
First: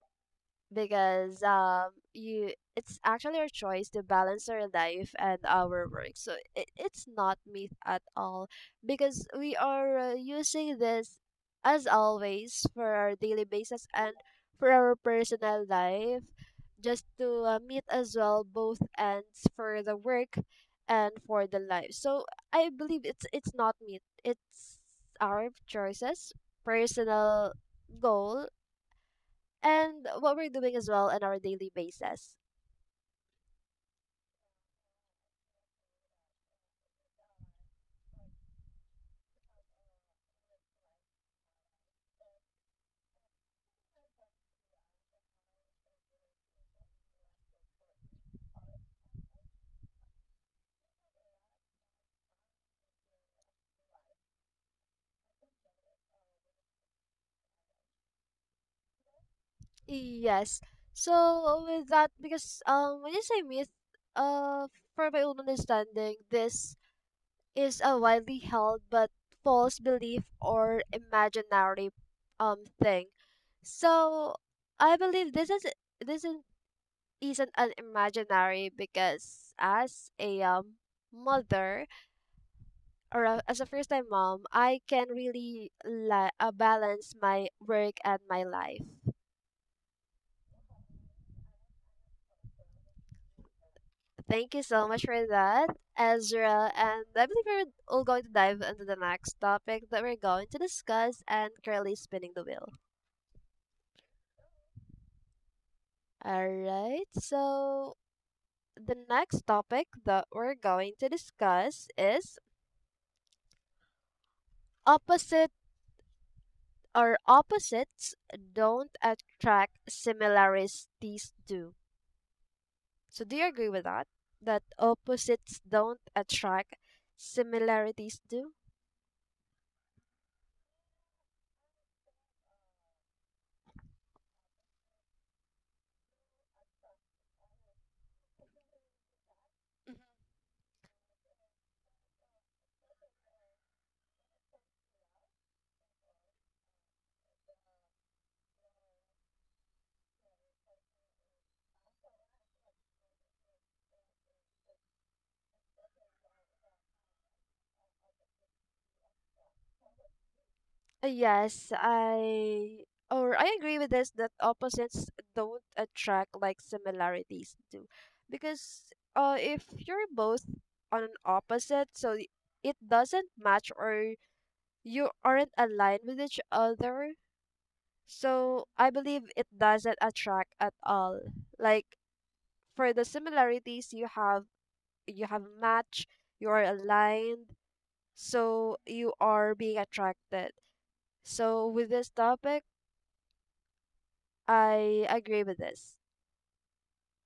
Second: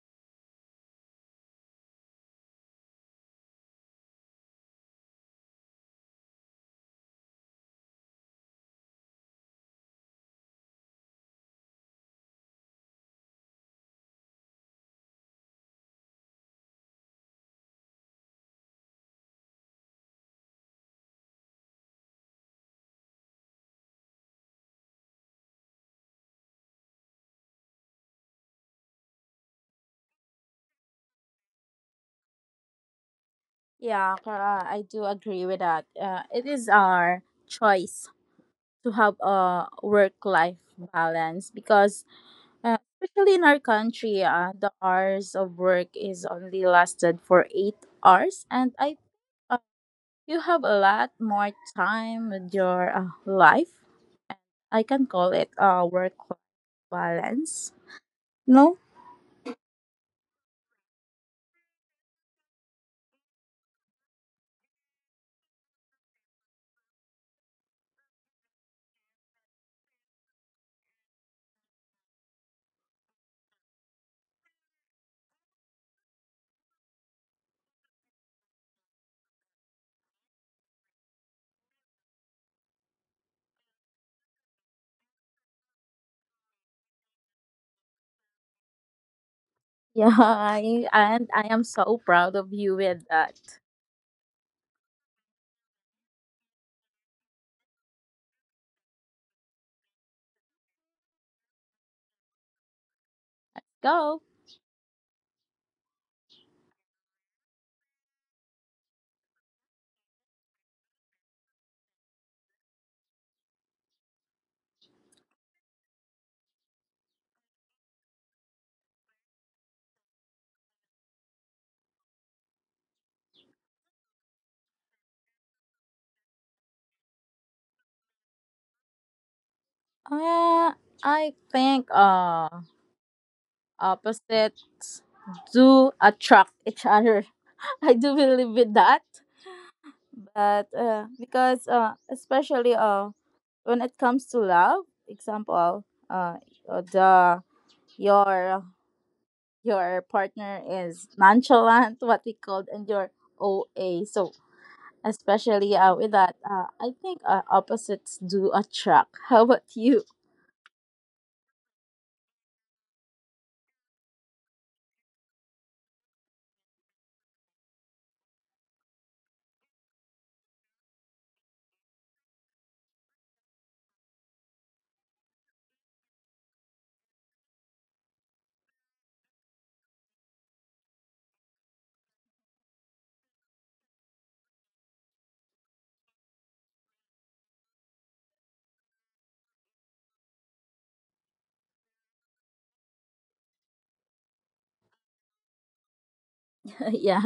Speaker 2: Because you it's actually our choice to balance our life and our work so it's not myth at all because we are using this as always for our daily basis and for our personal life just to meet as well both ends for the work and for the life so I believe it's not myth, it's our choices, personal goal, and what we're doing as well on our daily basis.
Speaker 1: Yeah, Clara, I do agree with that. It is our choice to have a work-life balance because, uh, especially in our country, the hours of work is only lasted for 8 hours, and I, uh, you have a lot more time with your life. I can call it a work-life balance. No?
Speaker 2: Yes. So with that, because when you say myth, uh, for my own understanding, this is a widely held but false belief or imaginary thing. So I believe this this is, isn't an imaginary because as a mother or as a first time mom, I can really balance my work and my life.
Speaker 1: Yeah, I, and I am so proud of you with that.
Speaker 2: Thank you so much for that, Ezra. And I believe we're all going to dive into the next topic that we're going to discuss and currently spinning the wheel.
Speaker 1: Go.
Speaker 2: All right, so the next topic that we're going to discuss is opposite or opposites don't attract, similarities do. So do you agree with that? That opposites don't attract, similarities do?
Speaker 1: Uh, I think opposites do attract each other. I do believe with that, but because especially when it comes to love, example, the your your partner is nonchalant, what we called, and your OA. So especially with that, I think opposites do attract. How about you?
Speaker 2: Yes, I agree with this that opposites don't attract like similarities do. Because if you're both on an opposite, so it doesn't match or you aren't aligned with each other. So I believe it doesn't attract at all. Like for the similarities you have, you have match, you are aligned, so you are being attracted. So with this topic, I agree with this.
Speaker 1: Yeah,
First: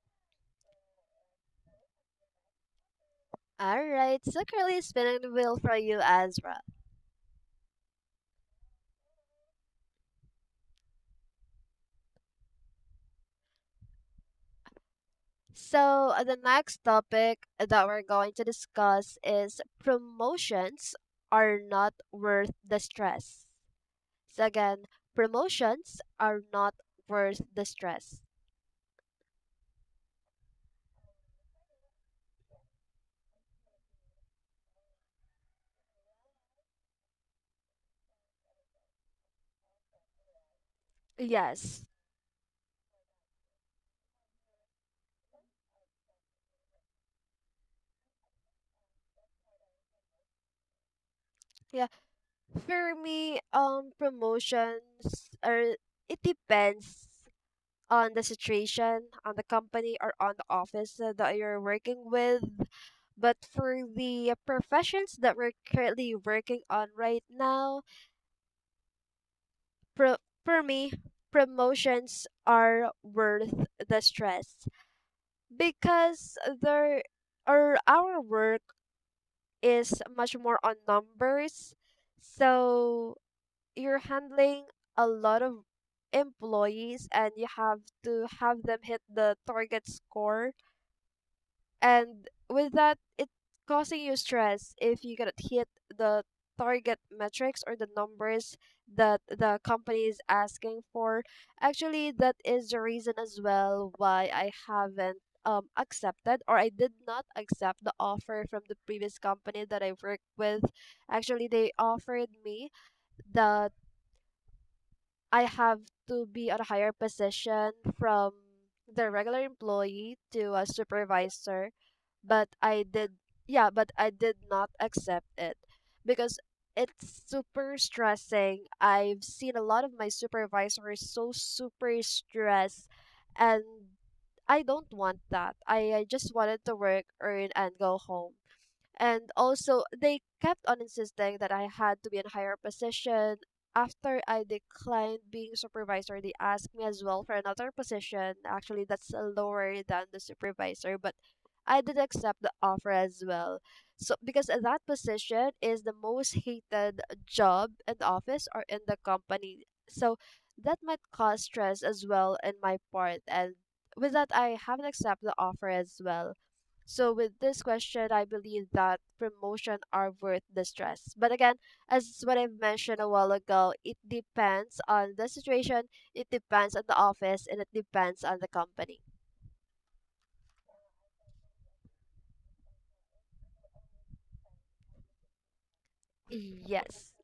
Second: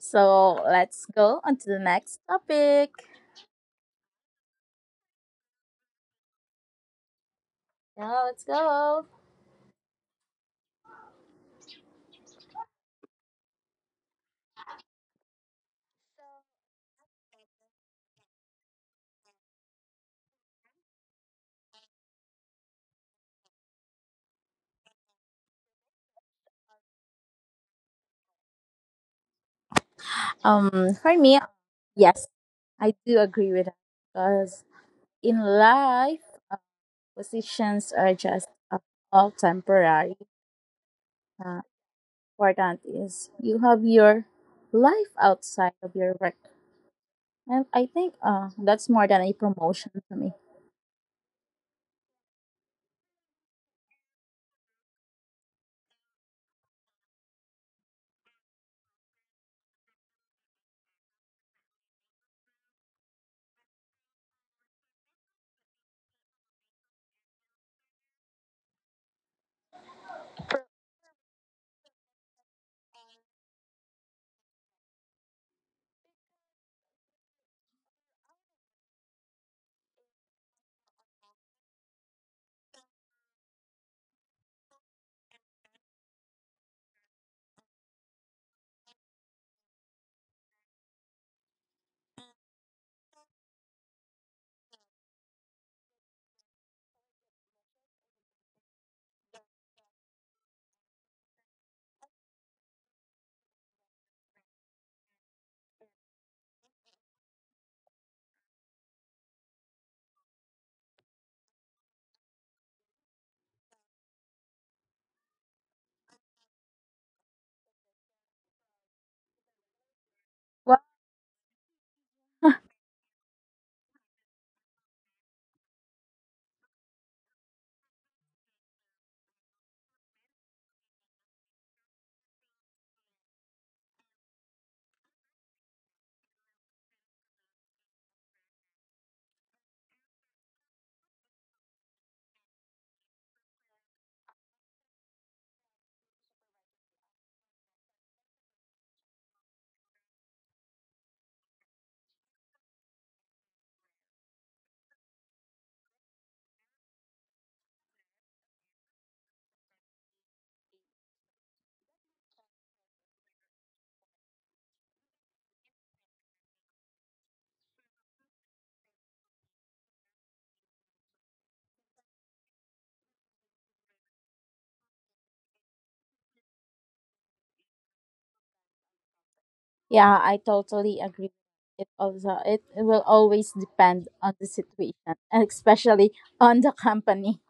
Speaker 1: so let's go on to the next topic.
Speaker 2: All right, so currently spinning the wheel for you, Ezra.
Speaker 1: Yeah, let's go.
Speaker 2: So the next topic that we're going to discuss is promotions are not worth the stress. So again, promotions are not worth the stress.
Speaker 1: For me, yes, I do agree with that because in life, uh, positions are just all temporary, uh,
Speaker 2: Yes.
Speaker 1: important is you have your life outside of your work, and I think that's more than a promotion to me.
Speaker 2: Yeah. For me, promotions are, it depends on the situation, on the company, or on the office that you're working with. But for the professions that we're currently working on right now, for me, promotions are worth the stress because there or our work is much more on numbers. So you're handling a lot of employees and you have to have them hit the target score, and with that it's causing you stress if you cannot hit the target metrics or the numbers that the company is asking for. Actually, that is the reason as well why I haven't accepted, or I did not accept the offer from the previous company that I worked with. Actually, they offered me the, I have to be at a higher position from the regular employee to a
Speaker 1: Well,
Speaker 2: supervisor, but I did, yeah, but I did not accept it because it's super stressing. I've seen a lot of my supervisors so super stressed, and I don't want that. I just wanted to work, earn, and go home. And also, they kept on insisting that I had to be in higher position. After I declined being supervisor, they asked me as well for another position. Actually, that's lower than the supervisor, but I did accept the offer as well. So, because that position is the most hated job in the office or in the company. So, that might cause stress as well in my part. And with that, I haven't accepted the offer as well. So with this question, I believe that promotion are worth the stress. But again, as what I've mentioned a while ago, it depends on the situation, it depends on the office, and it depends on the company.
Speaker 1: yeah, I totally agree. It also it will always depend on the situation and especially on the
Speaker 2: Yes,
Speaker 1: company.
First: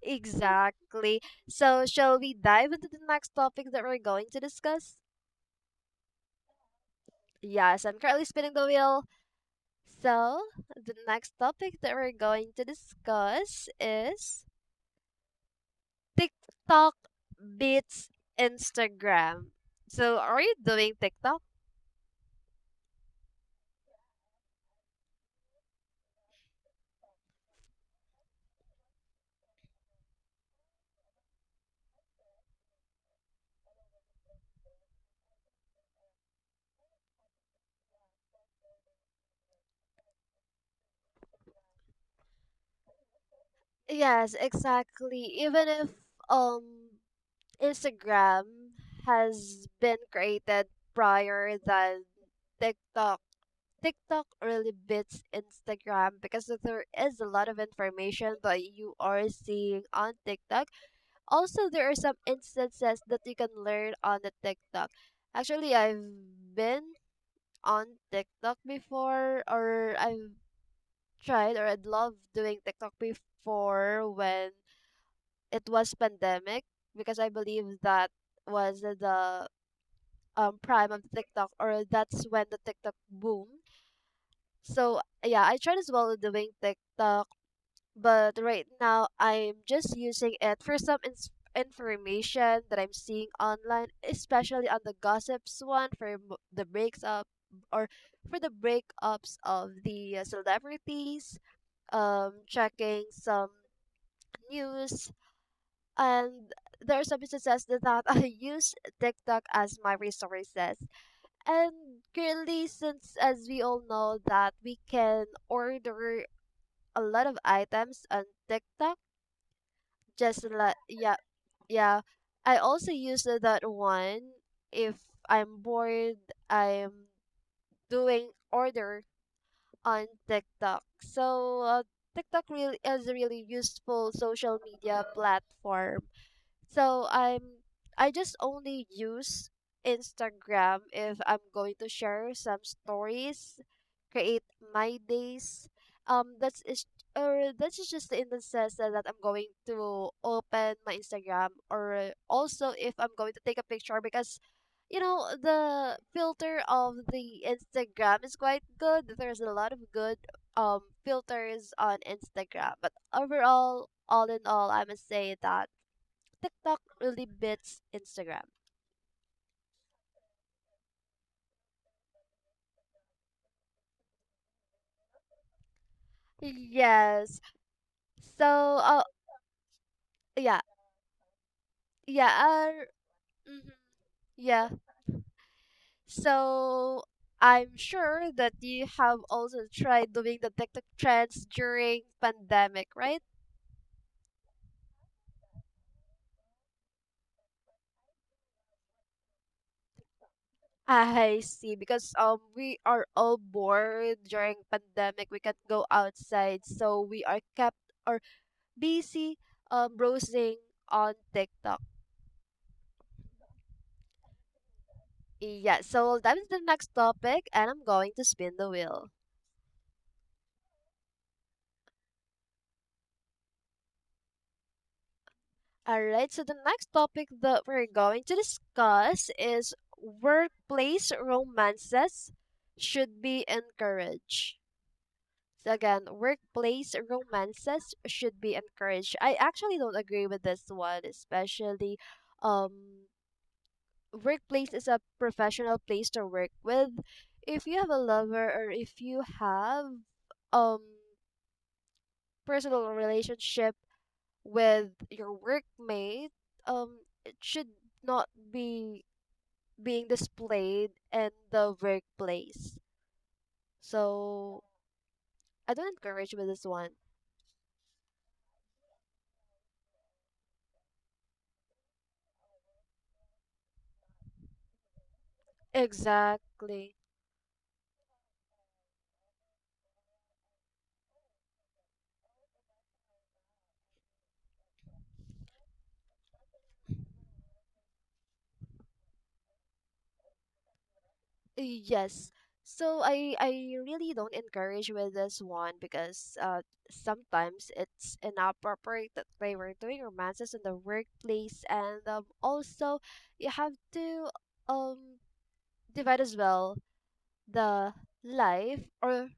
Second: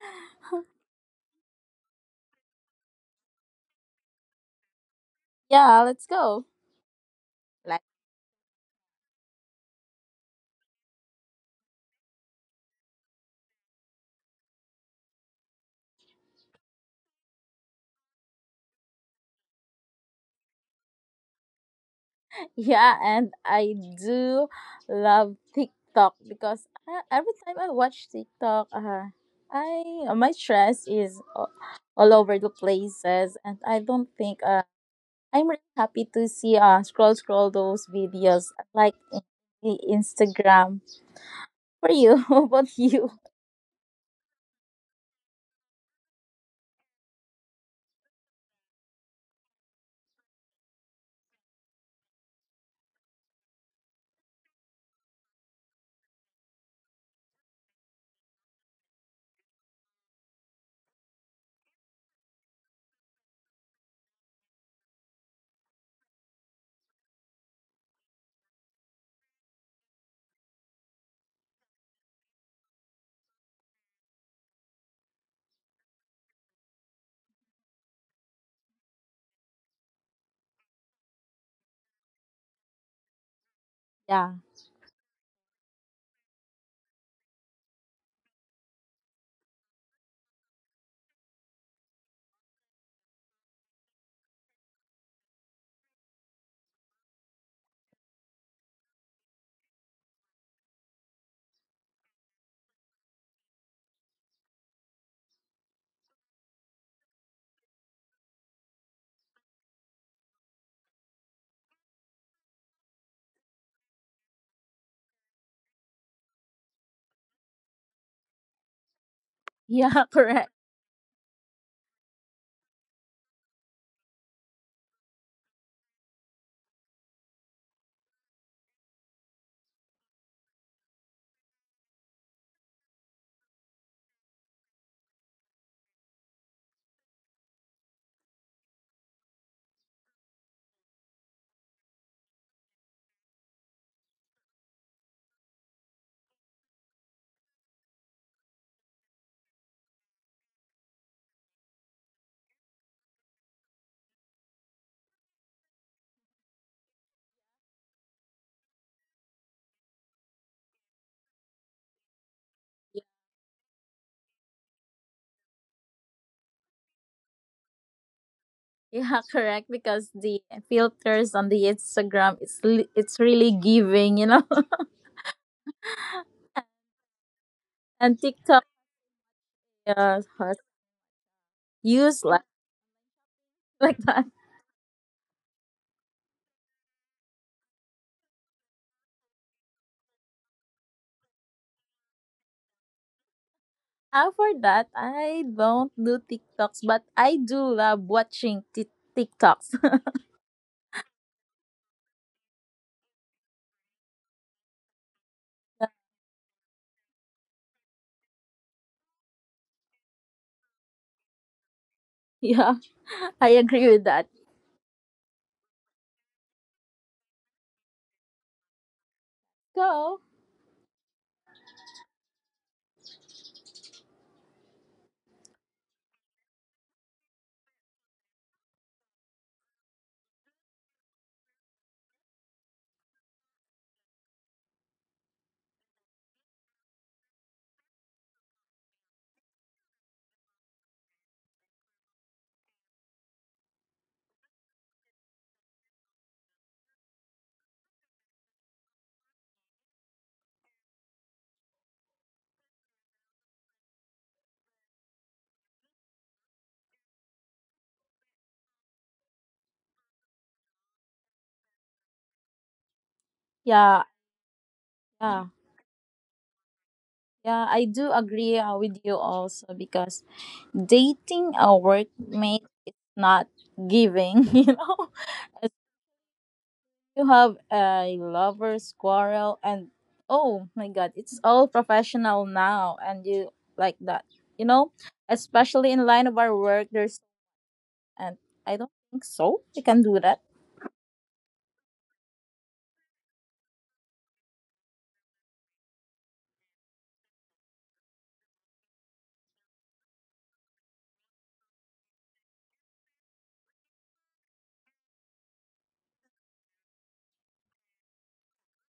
Speaker 2: exactly. So shall we dive into the next topic that we're going to discuss?
Speaker 1: Yeah, let's go.
Speaker 2: Yes,
Speaker 1: Like
Speaker 2: I'm currently spinning the wheel. So the next topic that we're going to discuss is TikTok beats Instagram. So are you doing TikTok?
Speaker 1: yeah, and I do love TikTok because every time I watch TikTok, I my stress is all over the places, and I don't think, I'm really happy to see scroll those videos like in the Instagram for you. How about you?
Speaker 2: Yes, exactly. Even if um Instagram has been created prior than TikTok, TikTok really beats Instagram because there is a lot of information that you are seeing on TikTok. Also, there are some instances that you can learn on the TikTok. Actually, I've been on TikTok before, or I've tried, or I'd love doing TikTok before when it was pandemic because I believe that was the prime of TikTok, or that's when the TikTok boom.
Speaker 1: Yeah.
Speaker 2: So yeah, I tried as well doing TikTok, but right now I'm just using it for some information that I'm seeing online, especially on the gossips one for the breaks up, or for the breakups of the celebrities. Checking some news, and there are some businesses that that I use TikTok as my resources. And currently, since as we all know that we can order a lot of items on TikTok,
Speaker 1: Yeah,
Speaker 2: just like
Speaker 1: correct.
Speaker 2: yeah, yeah, I also use that one if I'm bored, I'm doing order on TikTok. So TikTok really is a really useful social media platform. So I'm, I just only use Instagram if I'm going to share some stories, create my days. That's is or that's just in the sense that, that I'm going to open my Instagram, or also if I'm going to take a picture because you know the filter of the Instagram is quite good. There's a lot of good filters on Instagram, but overall, all in all, I must say that TikTok really beats Instagram.
Speaker 1: Yeah, correct. Because the filters on the Instagram, it's it's really giving, you know.
Speaker 2: Yes. So,
Speaker 1: And TikTok,
Speaker 2: uh,
Speaker 1: yeah,
Speaker 2: yeah,
Speaker 1: has
Speaker 2: yeah,
Speaker 1: use like
Speaker 2: mhm,
Speaker 1: like that.
Speaker 2: yeah. So, I'm sure that you have also tried doing the TikTok trends during pandemic, right?
Speaker 1: Ah, for that, I don't do TikToks, but I do love watching TikToks.
Speaker 2: I see. Because we are all bored during pandemic. We can't go outside, so we are kept or busy browsing on TikTok.
Speaker 1: Yeah, I agree with that.
Speaker 2: Yeah. So that is the next topic, and I'm going to spin the wheel.
Speaker 1: So,
Speaker 2: All right, so the next topic that we're going to discuss is workplace romances should be encouraged. So again, workplace romances should be encouraged. I actually don't agree with this one, especially um workplace is a professional place to work with. If you have a lover, or if you have um personal relationship with your workmate, um, it should not be being displayed in the workplace.
Speaker 1: yeah,
Speaker 2: So I
Speaker 1: yeah,
Speaker 2: don't encourage with this one.
Speaker 1: yeah, I do agree with you also because dating a workmate is not giving, you know? As
Speaker 2: Exactly.
Speaker 1: you have a lover's quarrel and oh my god, it's all professional now and you like that, you know? Especially in line of our work there's and I don't think so. We can do that.
Speaker 2: Yes. So I really don't encourage with this one because sometimes it's inappropriate that they were doing romances in the workplace, and also you have to um divide as well the life, or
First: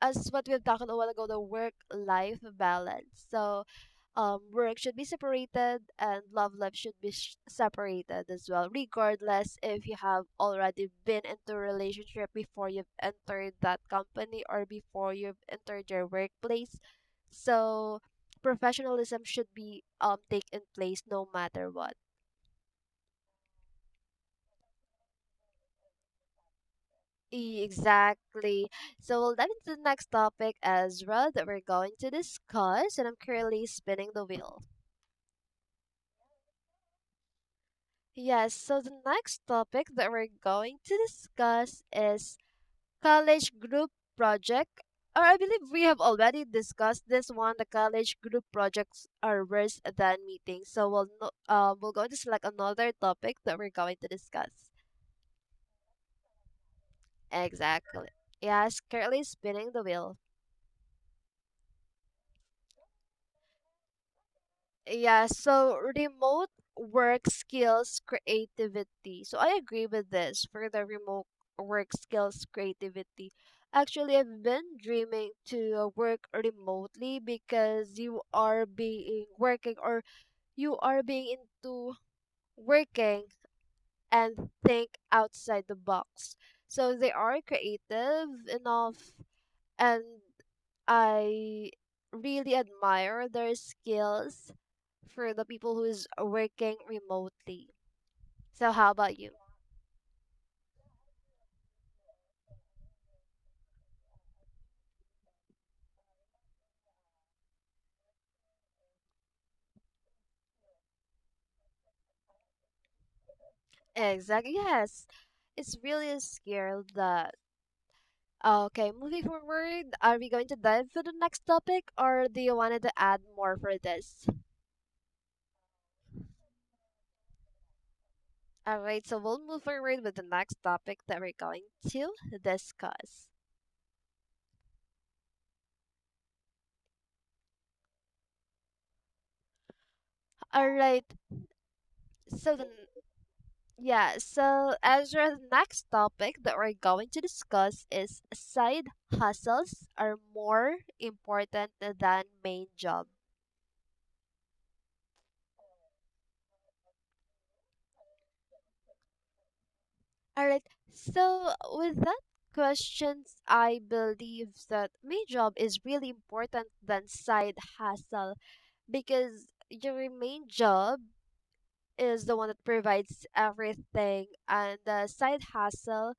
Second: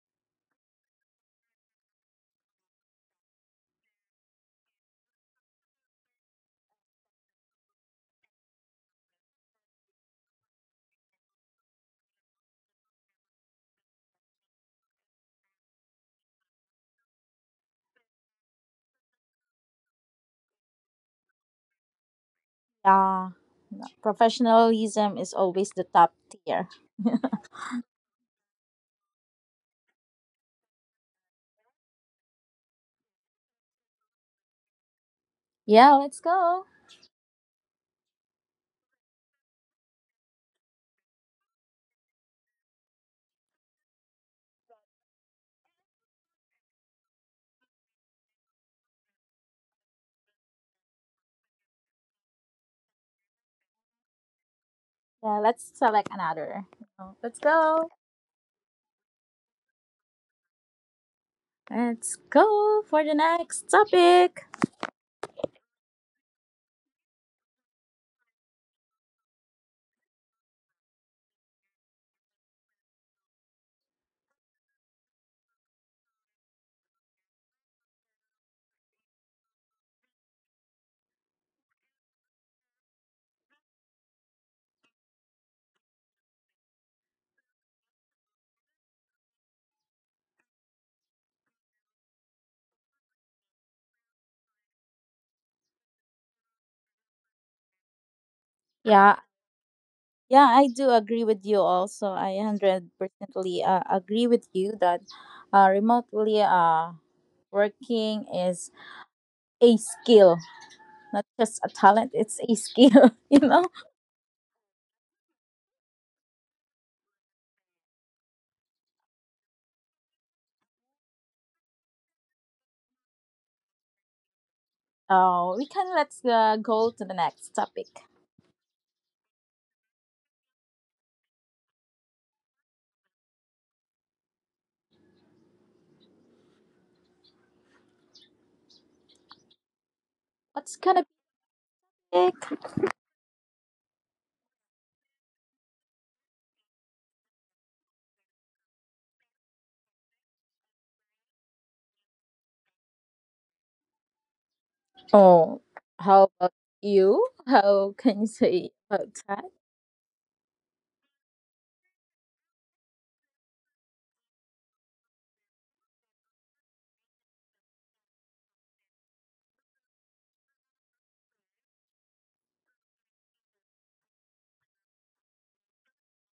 Speaker 2: as what we've talked a while ago, the work life balance. So, work should be separated and love life should be separated as well, regardless if you have already been into a relationship before you've entered that company or before you've entered your workplace. So, professionalism should be taken place no matter what.
Speaker 1: Yeah. Professionalism is always the top tier.
Speaker 2: Exactly. So we'll dive into the next topic, Ezra, that we're going to discuss, and I'm currently spinning the wheel.
Speaker 1: Yeah, let's go.
Speaker 2: Yes, so the next topic that we're going to discuss is college group project. Or I believe we have already discussed this one. The college group projects are worse than meetings. So we'll no, we're going to select another topic that we're going to discuss.
Speaker 1: Yeah, let's select another. Let's go.
Speaker 2: Exactly. Yes, currently spinning the wheel.
Speaker 1: Let's go for the next topic.
Speaker 2: Yeah, so remote work skills creativity. So I agree with this for the remote work skills creativity. Actually, I've been dreaming to work remotely because you are being working, or you are being into working and think outside the box. So they are creative enough, and I really admire their skills for the people who is working remotely. So how
Speaker 1: Yeah,
Speaker 2: about you?
Speaker 1: yeah, I do agree with you also. I 100%ly agree with you that remotely working is a skill, not just a talent, it's a skill, you know?
Speaker 2: Exactly. Yes. It's really a skill that okay, moving forward, are we going to dive to the next topic, or do you wanted to add more for this?
Speaker 1: Oh, we can, let's go to the next topic.
Speaker 2: Alright, so we'll move forward with the next topic that we're going to discuss.
Speaker 1: What's gonna
Speaker 2: Alright,
Speaker 1: be pick?
Speaker 2: so the yeah, so as our next topic that we're going to discuss is side hustles are more important than main job.
Speaker 1: Oh, how about you? How can you say about that?
Speaker 2: All right. So with that questions, I believe that main job is really important than side hustle because your main job is the one that provides everything, and the side hustle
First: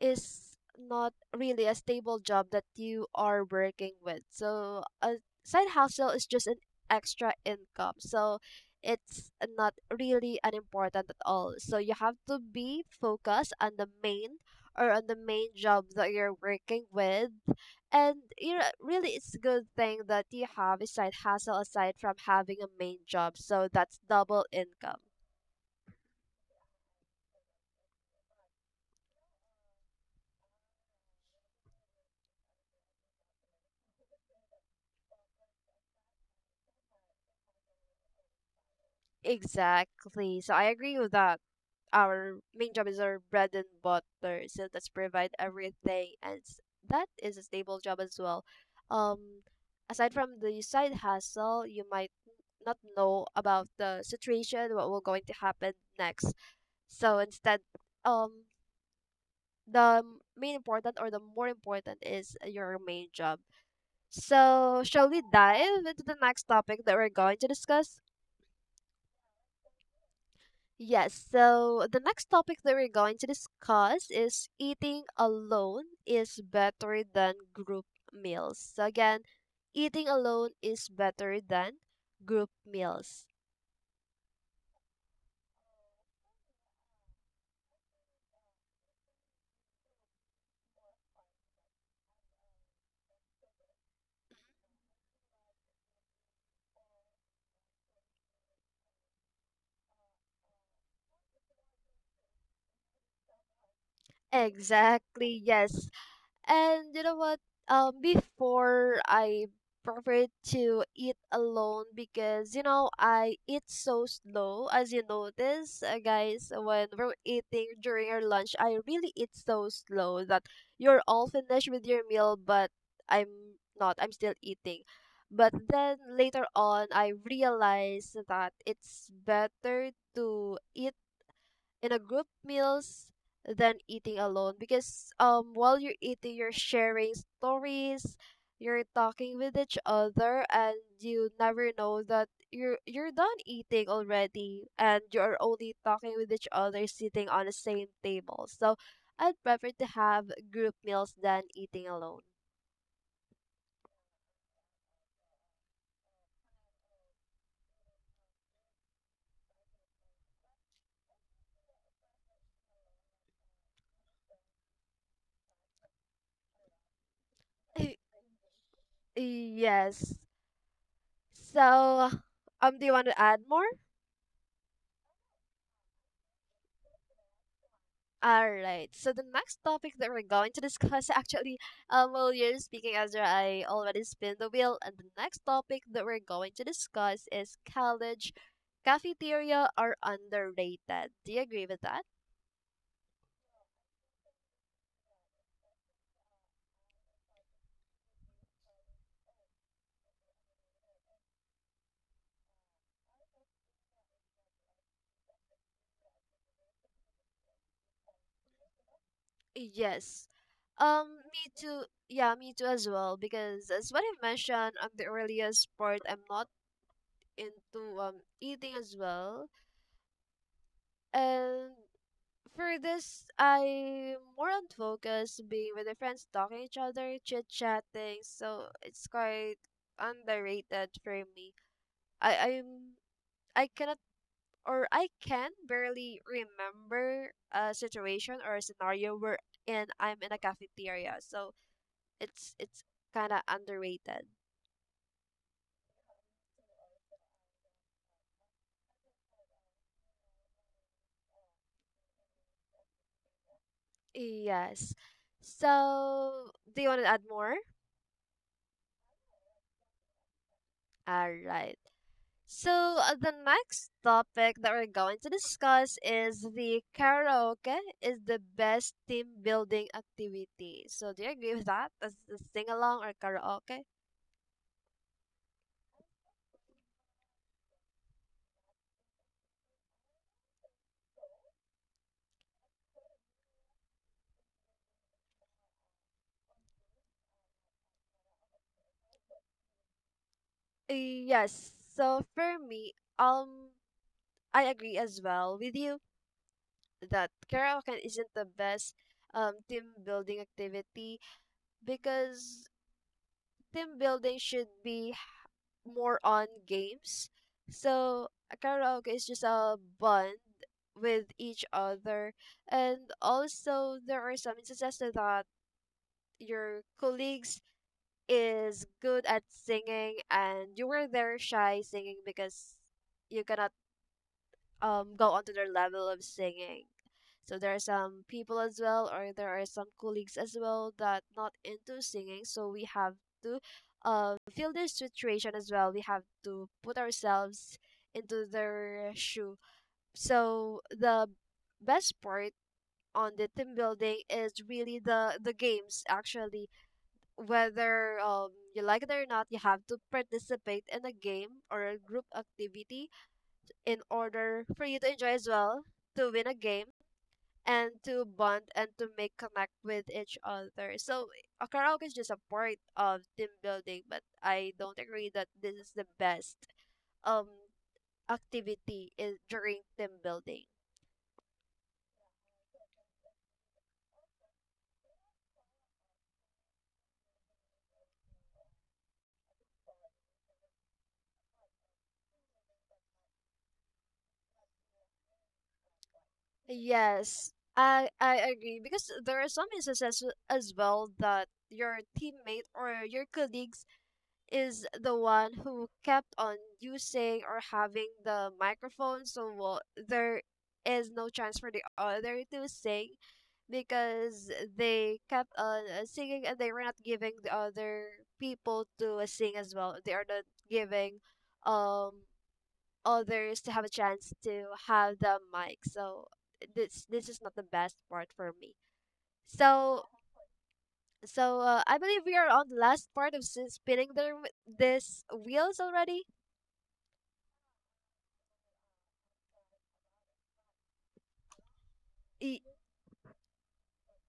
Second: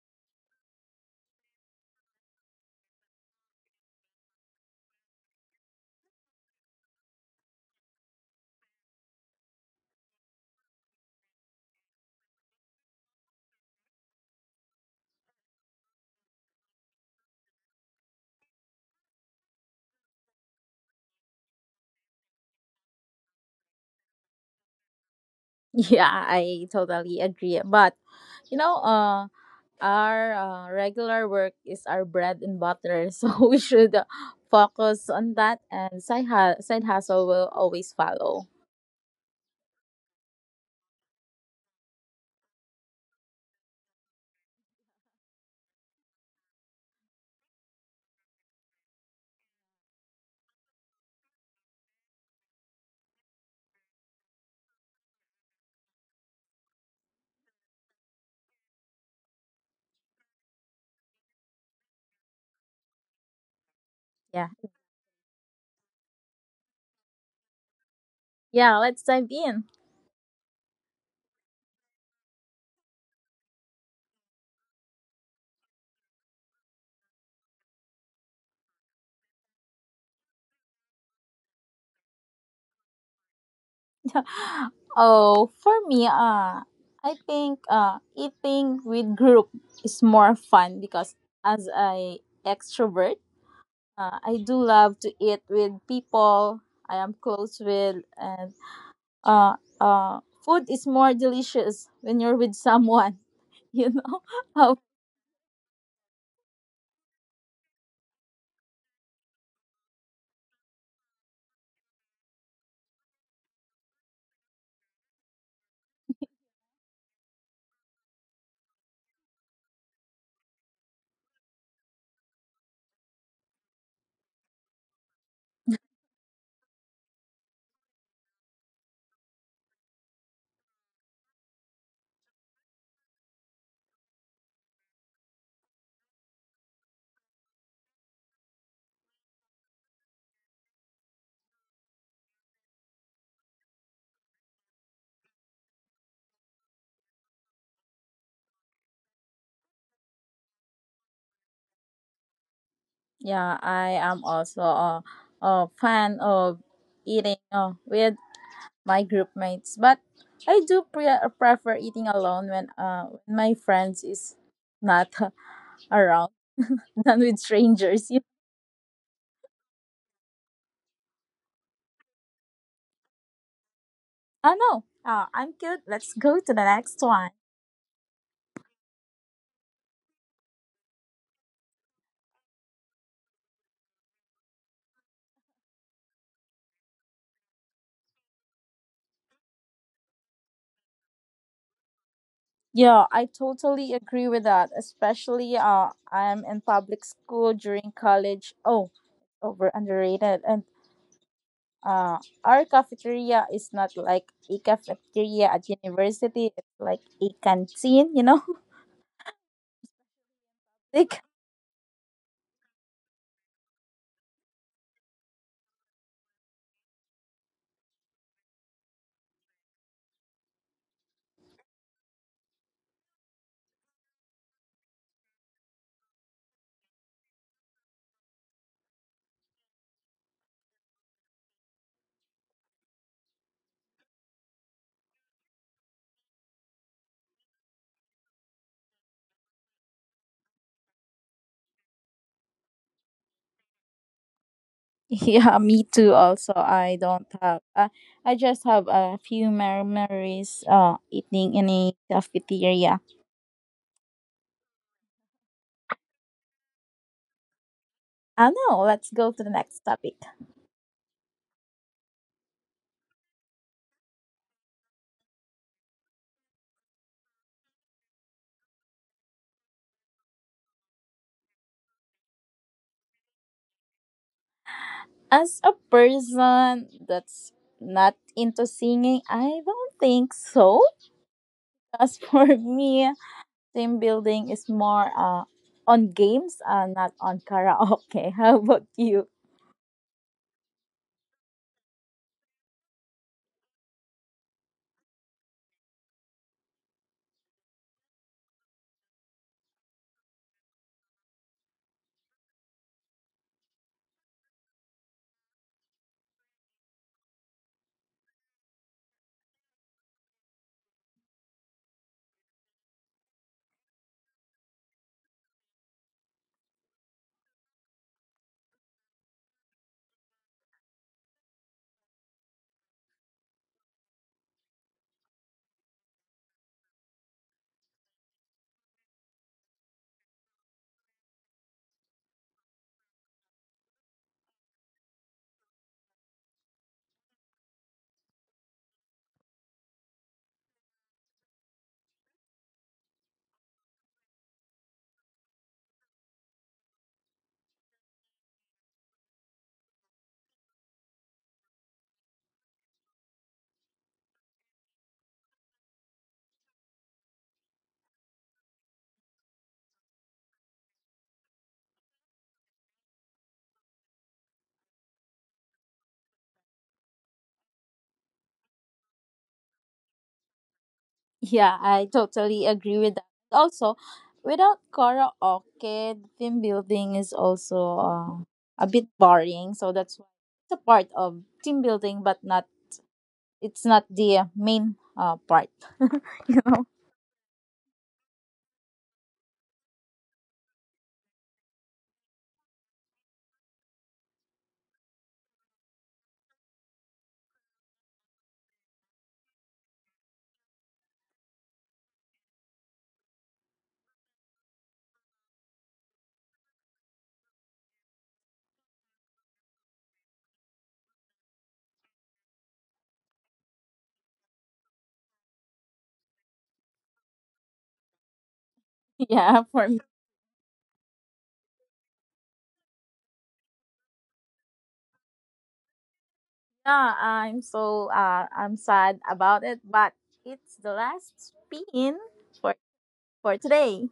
Speaker 2: is not really a stable job that you are working with. So a side hustle is just an extra income. So it's not really an important at all. So you have to be focused on the main, or on the main job that you're working with. And you know, really it's a good thing that you have a side hustle aside from having a main job. So that's double income.
Speaker 1: Yeah, I totally agree. But, you know, our regular work is our bread and butter, so we should focus on that, and side hustle will always follow.
Speaker 2: Exactly. So I agree with that. Our main job is our bread and butter, so that's provide everything, and that is a stable job as well. Um, aside from the side hustle, you might not know about the situation, what will going to happen next. So instead, um, the main important or the more important is your main job.
Speaker 1: Yeah,
Speaker 2: So shall we dive into the next topic that we're going to discuss?
Speaker 1: yeah. Let's dive in.
Speaker 2: Yes, so the next topic that we're going to discuss is eating alone is better than group meals. So, again, eating alone is better than group meals.
Speaker 1: Oh, for me, I think eating with group is more fun because as a extrovert, I do love to eat with people I am close with, and uh, food is more delicious when you're with someone. You know how?
Speaker 2: Exactly, yes. And you know what? Before I preferred to eat alone because you know I eat so slow. As you notice, guys, when we're eating during our lunch, I really eat so slow that you're all finished with your meal, but I'm not. I'm still eating. But then later on, I realized that it's better to eat in a group meals than eating alone because while you're eating, you're sharing stories, you're talking with each other, and you never know that you're done eating already and you're only talking with each other sitting on the same table. So I'd prefer to have group meals than eating alone.
Speaker 1: Yeah, I am also a fan of eating with my group mates, but I do prefer eating alone when my friends is not around than with
Speaker 2: Y-
Speaker 1: strangers. You.
Speaker 2: yes. So do you want to add more?
Speaker 1: I know. I'm good. Let's go to the next one.
Speaker 2: All right. So the next topic that we're going to discuss, actually, well, you're speaking, Ezra. I already spin the wheel, and the next topic that we're going to discuss is college cafeteria are underrated. Do you agree with that?
Speaker 1: Yeah, I totally agree with that. Especially I'm in public school during college. Oh, over underrated. And. Uh, our cafeteria is not like a cafeteria at university. It's like a canteen, you know.
Speaker 2: Yes.
Speaker 1: Like
Speaker 2: Me too. Yeah, me too as well. Because as what I mentioned on the earliest part, I'm not into eating as well, and for this, I'm more on focus being with the friends, talking each other, chit chatting. So it's quite underrated for me. I I'm I cannot, or I can barely remember a situation or a scenario where and I'm in a cafeteria. So it's kind of underrated.
Speaker 1: yeah, me too. Also, I don't have. I just have a few memories. Eating in a cafeteria.
Speaker 2: Yes. So, do you want to add more?
Speaker 1: I know. Let's go to the next topic.
Speaker 2: All right. So, the next topic that we're going to discuss is the karaoke is the best team building activity. So, do you agree with that? As the sing along or karaoke?
Speaker 1: As a person that's not into singing, I don't think so. As for me, team building is more on games, not on karaoke. How about you?
Speaker 2: Yes. So, for me, um, I agree as well with you that karaoke isn't the best team building activity because team building should be more on games. So a karaoke is just a bond with each other, and also there are some instances that your colleagues is good at singing and you were there shy singing because you cannot go onto their level of singing. So there are some people as well, or there are some colleagues as well that not into singing. So we have to feel their situation as well. We have to put ourselves into their shoe. So the best part on the team building is really the games, actually. Whether you like it or not, you have to participate in a game or a group activity in order for you to enjoy as well, to win a game, and to bond and to make connect with each other. So a karaoke is just a part of team building, but I don't agree that this is the best um activity is during team building.
Speaker 1: Yeah, I totally agree with that. Also, without karaoke, team building is also a bit boring. So that's why it's a part of team building, but not it's not the main part. You know?
Speaker 2: Yes, I agree because there are some instances as well that your teammate or your colleagues is the one who kept on using or having the microphone, so well, there is no chance for the other to sing because they kept on singing and they were not giving the other people to sing as well. They are not giving um others to have a chance to have the mic. So this is not the best part for me.
Speaker 1: Yeah, for
Speaker 2: So
Speaker 1: me,
Speaker 2: so I believe we are on the last part of spinning the this wheels already.
Speaker 1: yeah, I'm so, I'm sad about it, but it's the last spin
Speaker 2: Y-
Speaker 1: for for today.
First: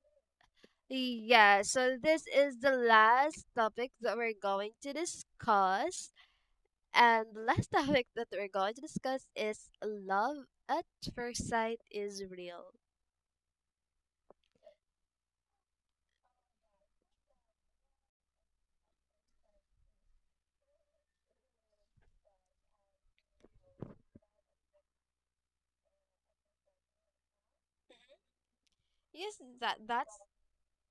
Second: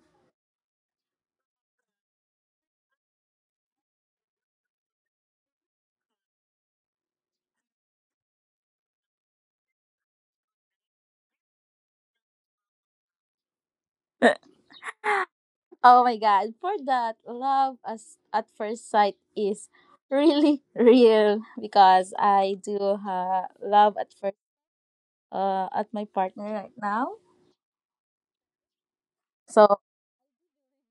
Speaker 2: yeah. So this is the last topic that we're going to discuss, and the last topic that we're going to discuss is love at first sight is real.
Speaker 1: Oh my god, for that, love as at first sight is really real because I do love at first, at my partner right now.
Speaker 2: Yes, that
Speaker 1: So
Speaker 2: that's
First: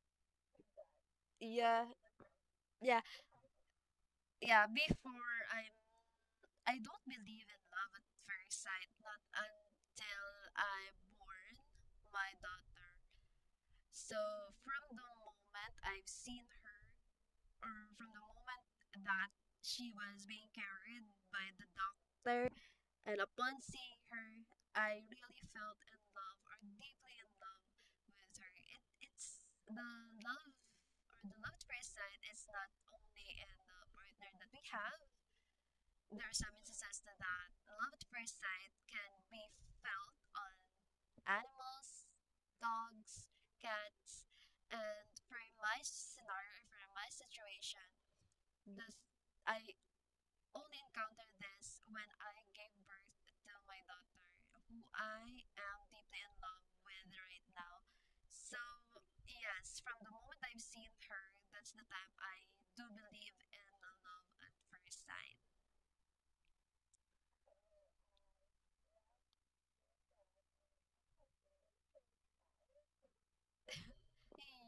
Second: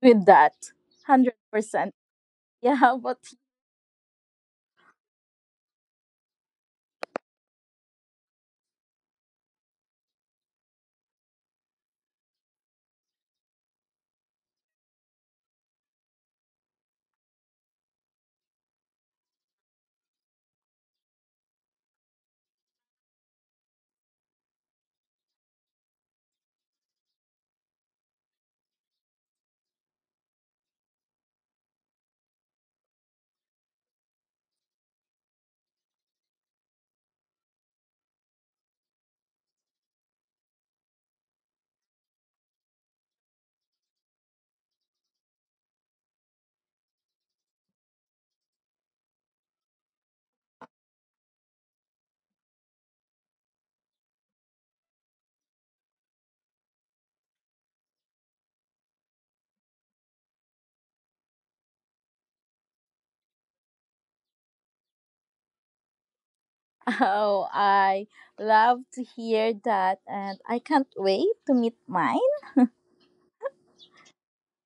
Speaker 1: with that, hundred
Speaker 2: yeah
Speaker 1: percent. Yeah,
Speaker 2: yeah
Speaker 1: but
Speaker 2: yeah. Before I don't believe in love at first sight, not until I born my daughter. So from the moment I've seen her, or from the moment that she was being carried by the doctor, and upon seeing her, I really felt in love or deeply in love with her. It's the love or the loved person is not only in the partner that we have. There are some instances that love at first sight can be felt on animals, dogs, cats, and for my scenario, for my situation, this I only encountered this when I gave birth to my daughter, who I am deeply in love with right now. So yes, from the moment I've seen her, that's the time I do believe in the love at first sight.
Speaker 1: oh, I love to hear that, and I can't wait to meet mine.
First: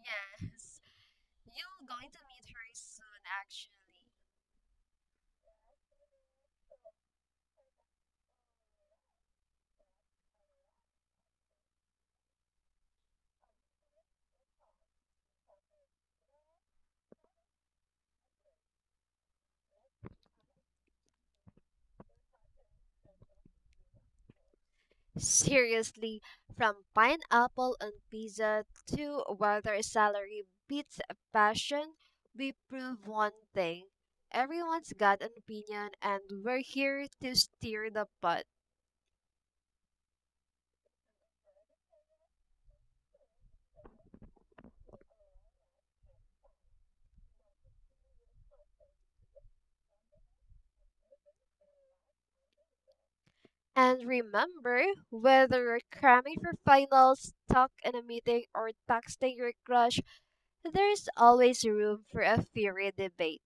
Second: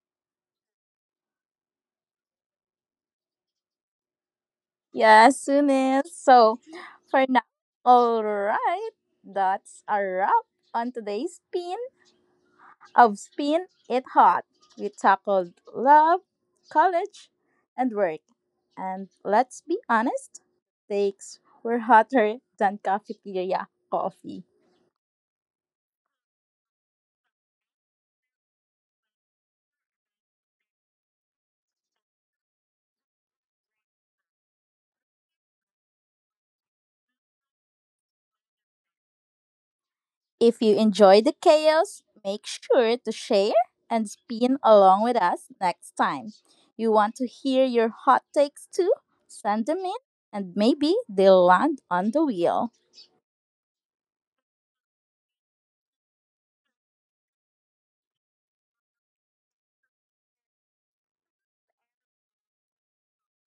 Speaker 2: Yes. You're going to meet her soon, actually.
Speaker 1: Yeah, soon as so. For now, all right, that's a wrap on today's pin of Spin It Hot. We tackled love, college, and work. And let's be honest, takes were hotter than cafeteria coffee.
Speaker 2: Seriously, from pineapple on pizza to whether salary beats passion, we prove one thing. Everyone's got an opinion, and we're here to steer the pot.
Speaker 1: If you enjoy the chaos, make sure to share and spin along with us next time. You want to hear your hot takes too? Send them in and maybe they'll land on the wheel.
Speaker 2: And remember, whether you're cramming for finals, stuck in a meeting, or texting your crush, there's always room for a fiery debate.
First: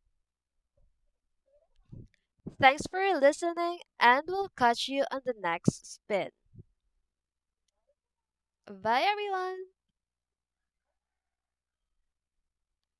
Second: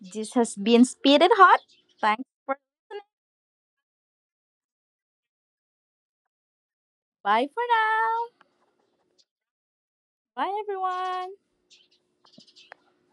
Speaker 1: This has been Speed It Hot. Thanks for
Speaker 2: Thanks for
Speaker 1: listening.
Speaker 2: listening, and we'll catch you on the next spin.
Speaker 1: Bye for now.
Speaker 2: Bye everyone!
Speaker 1: Bye everyone.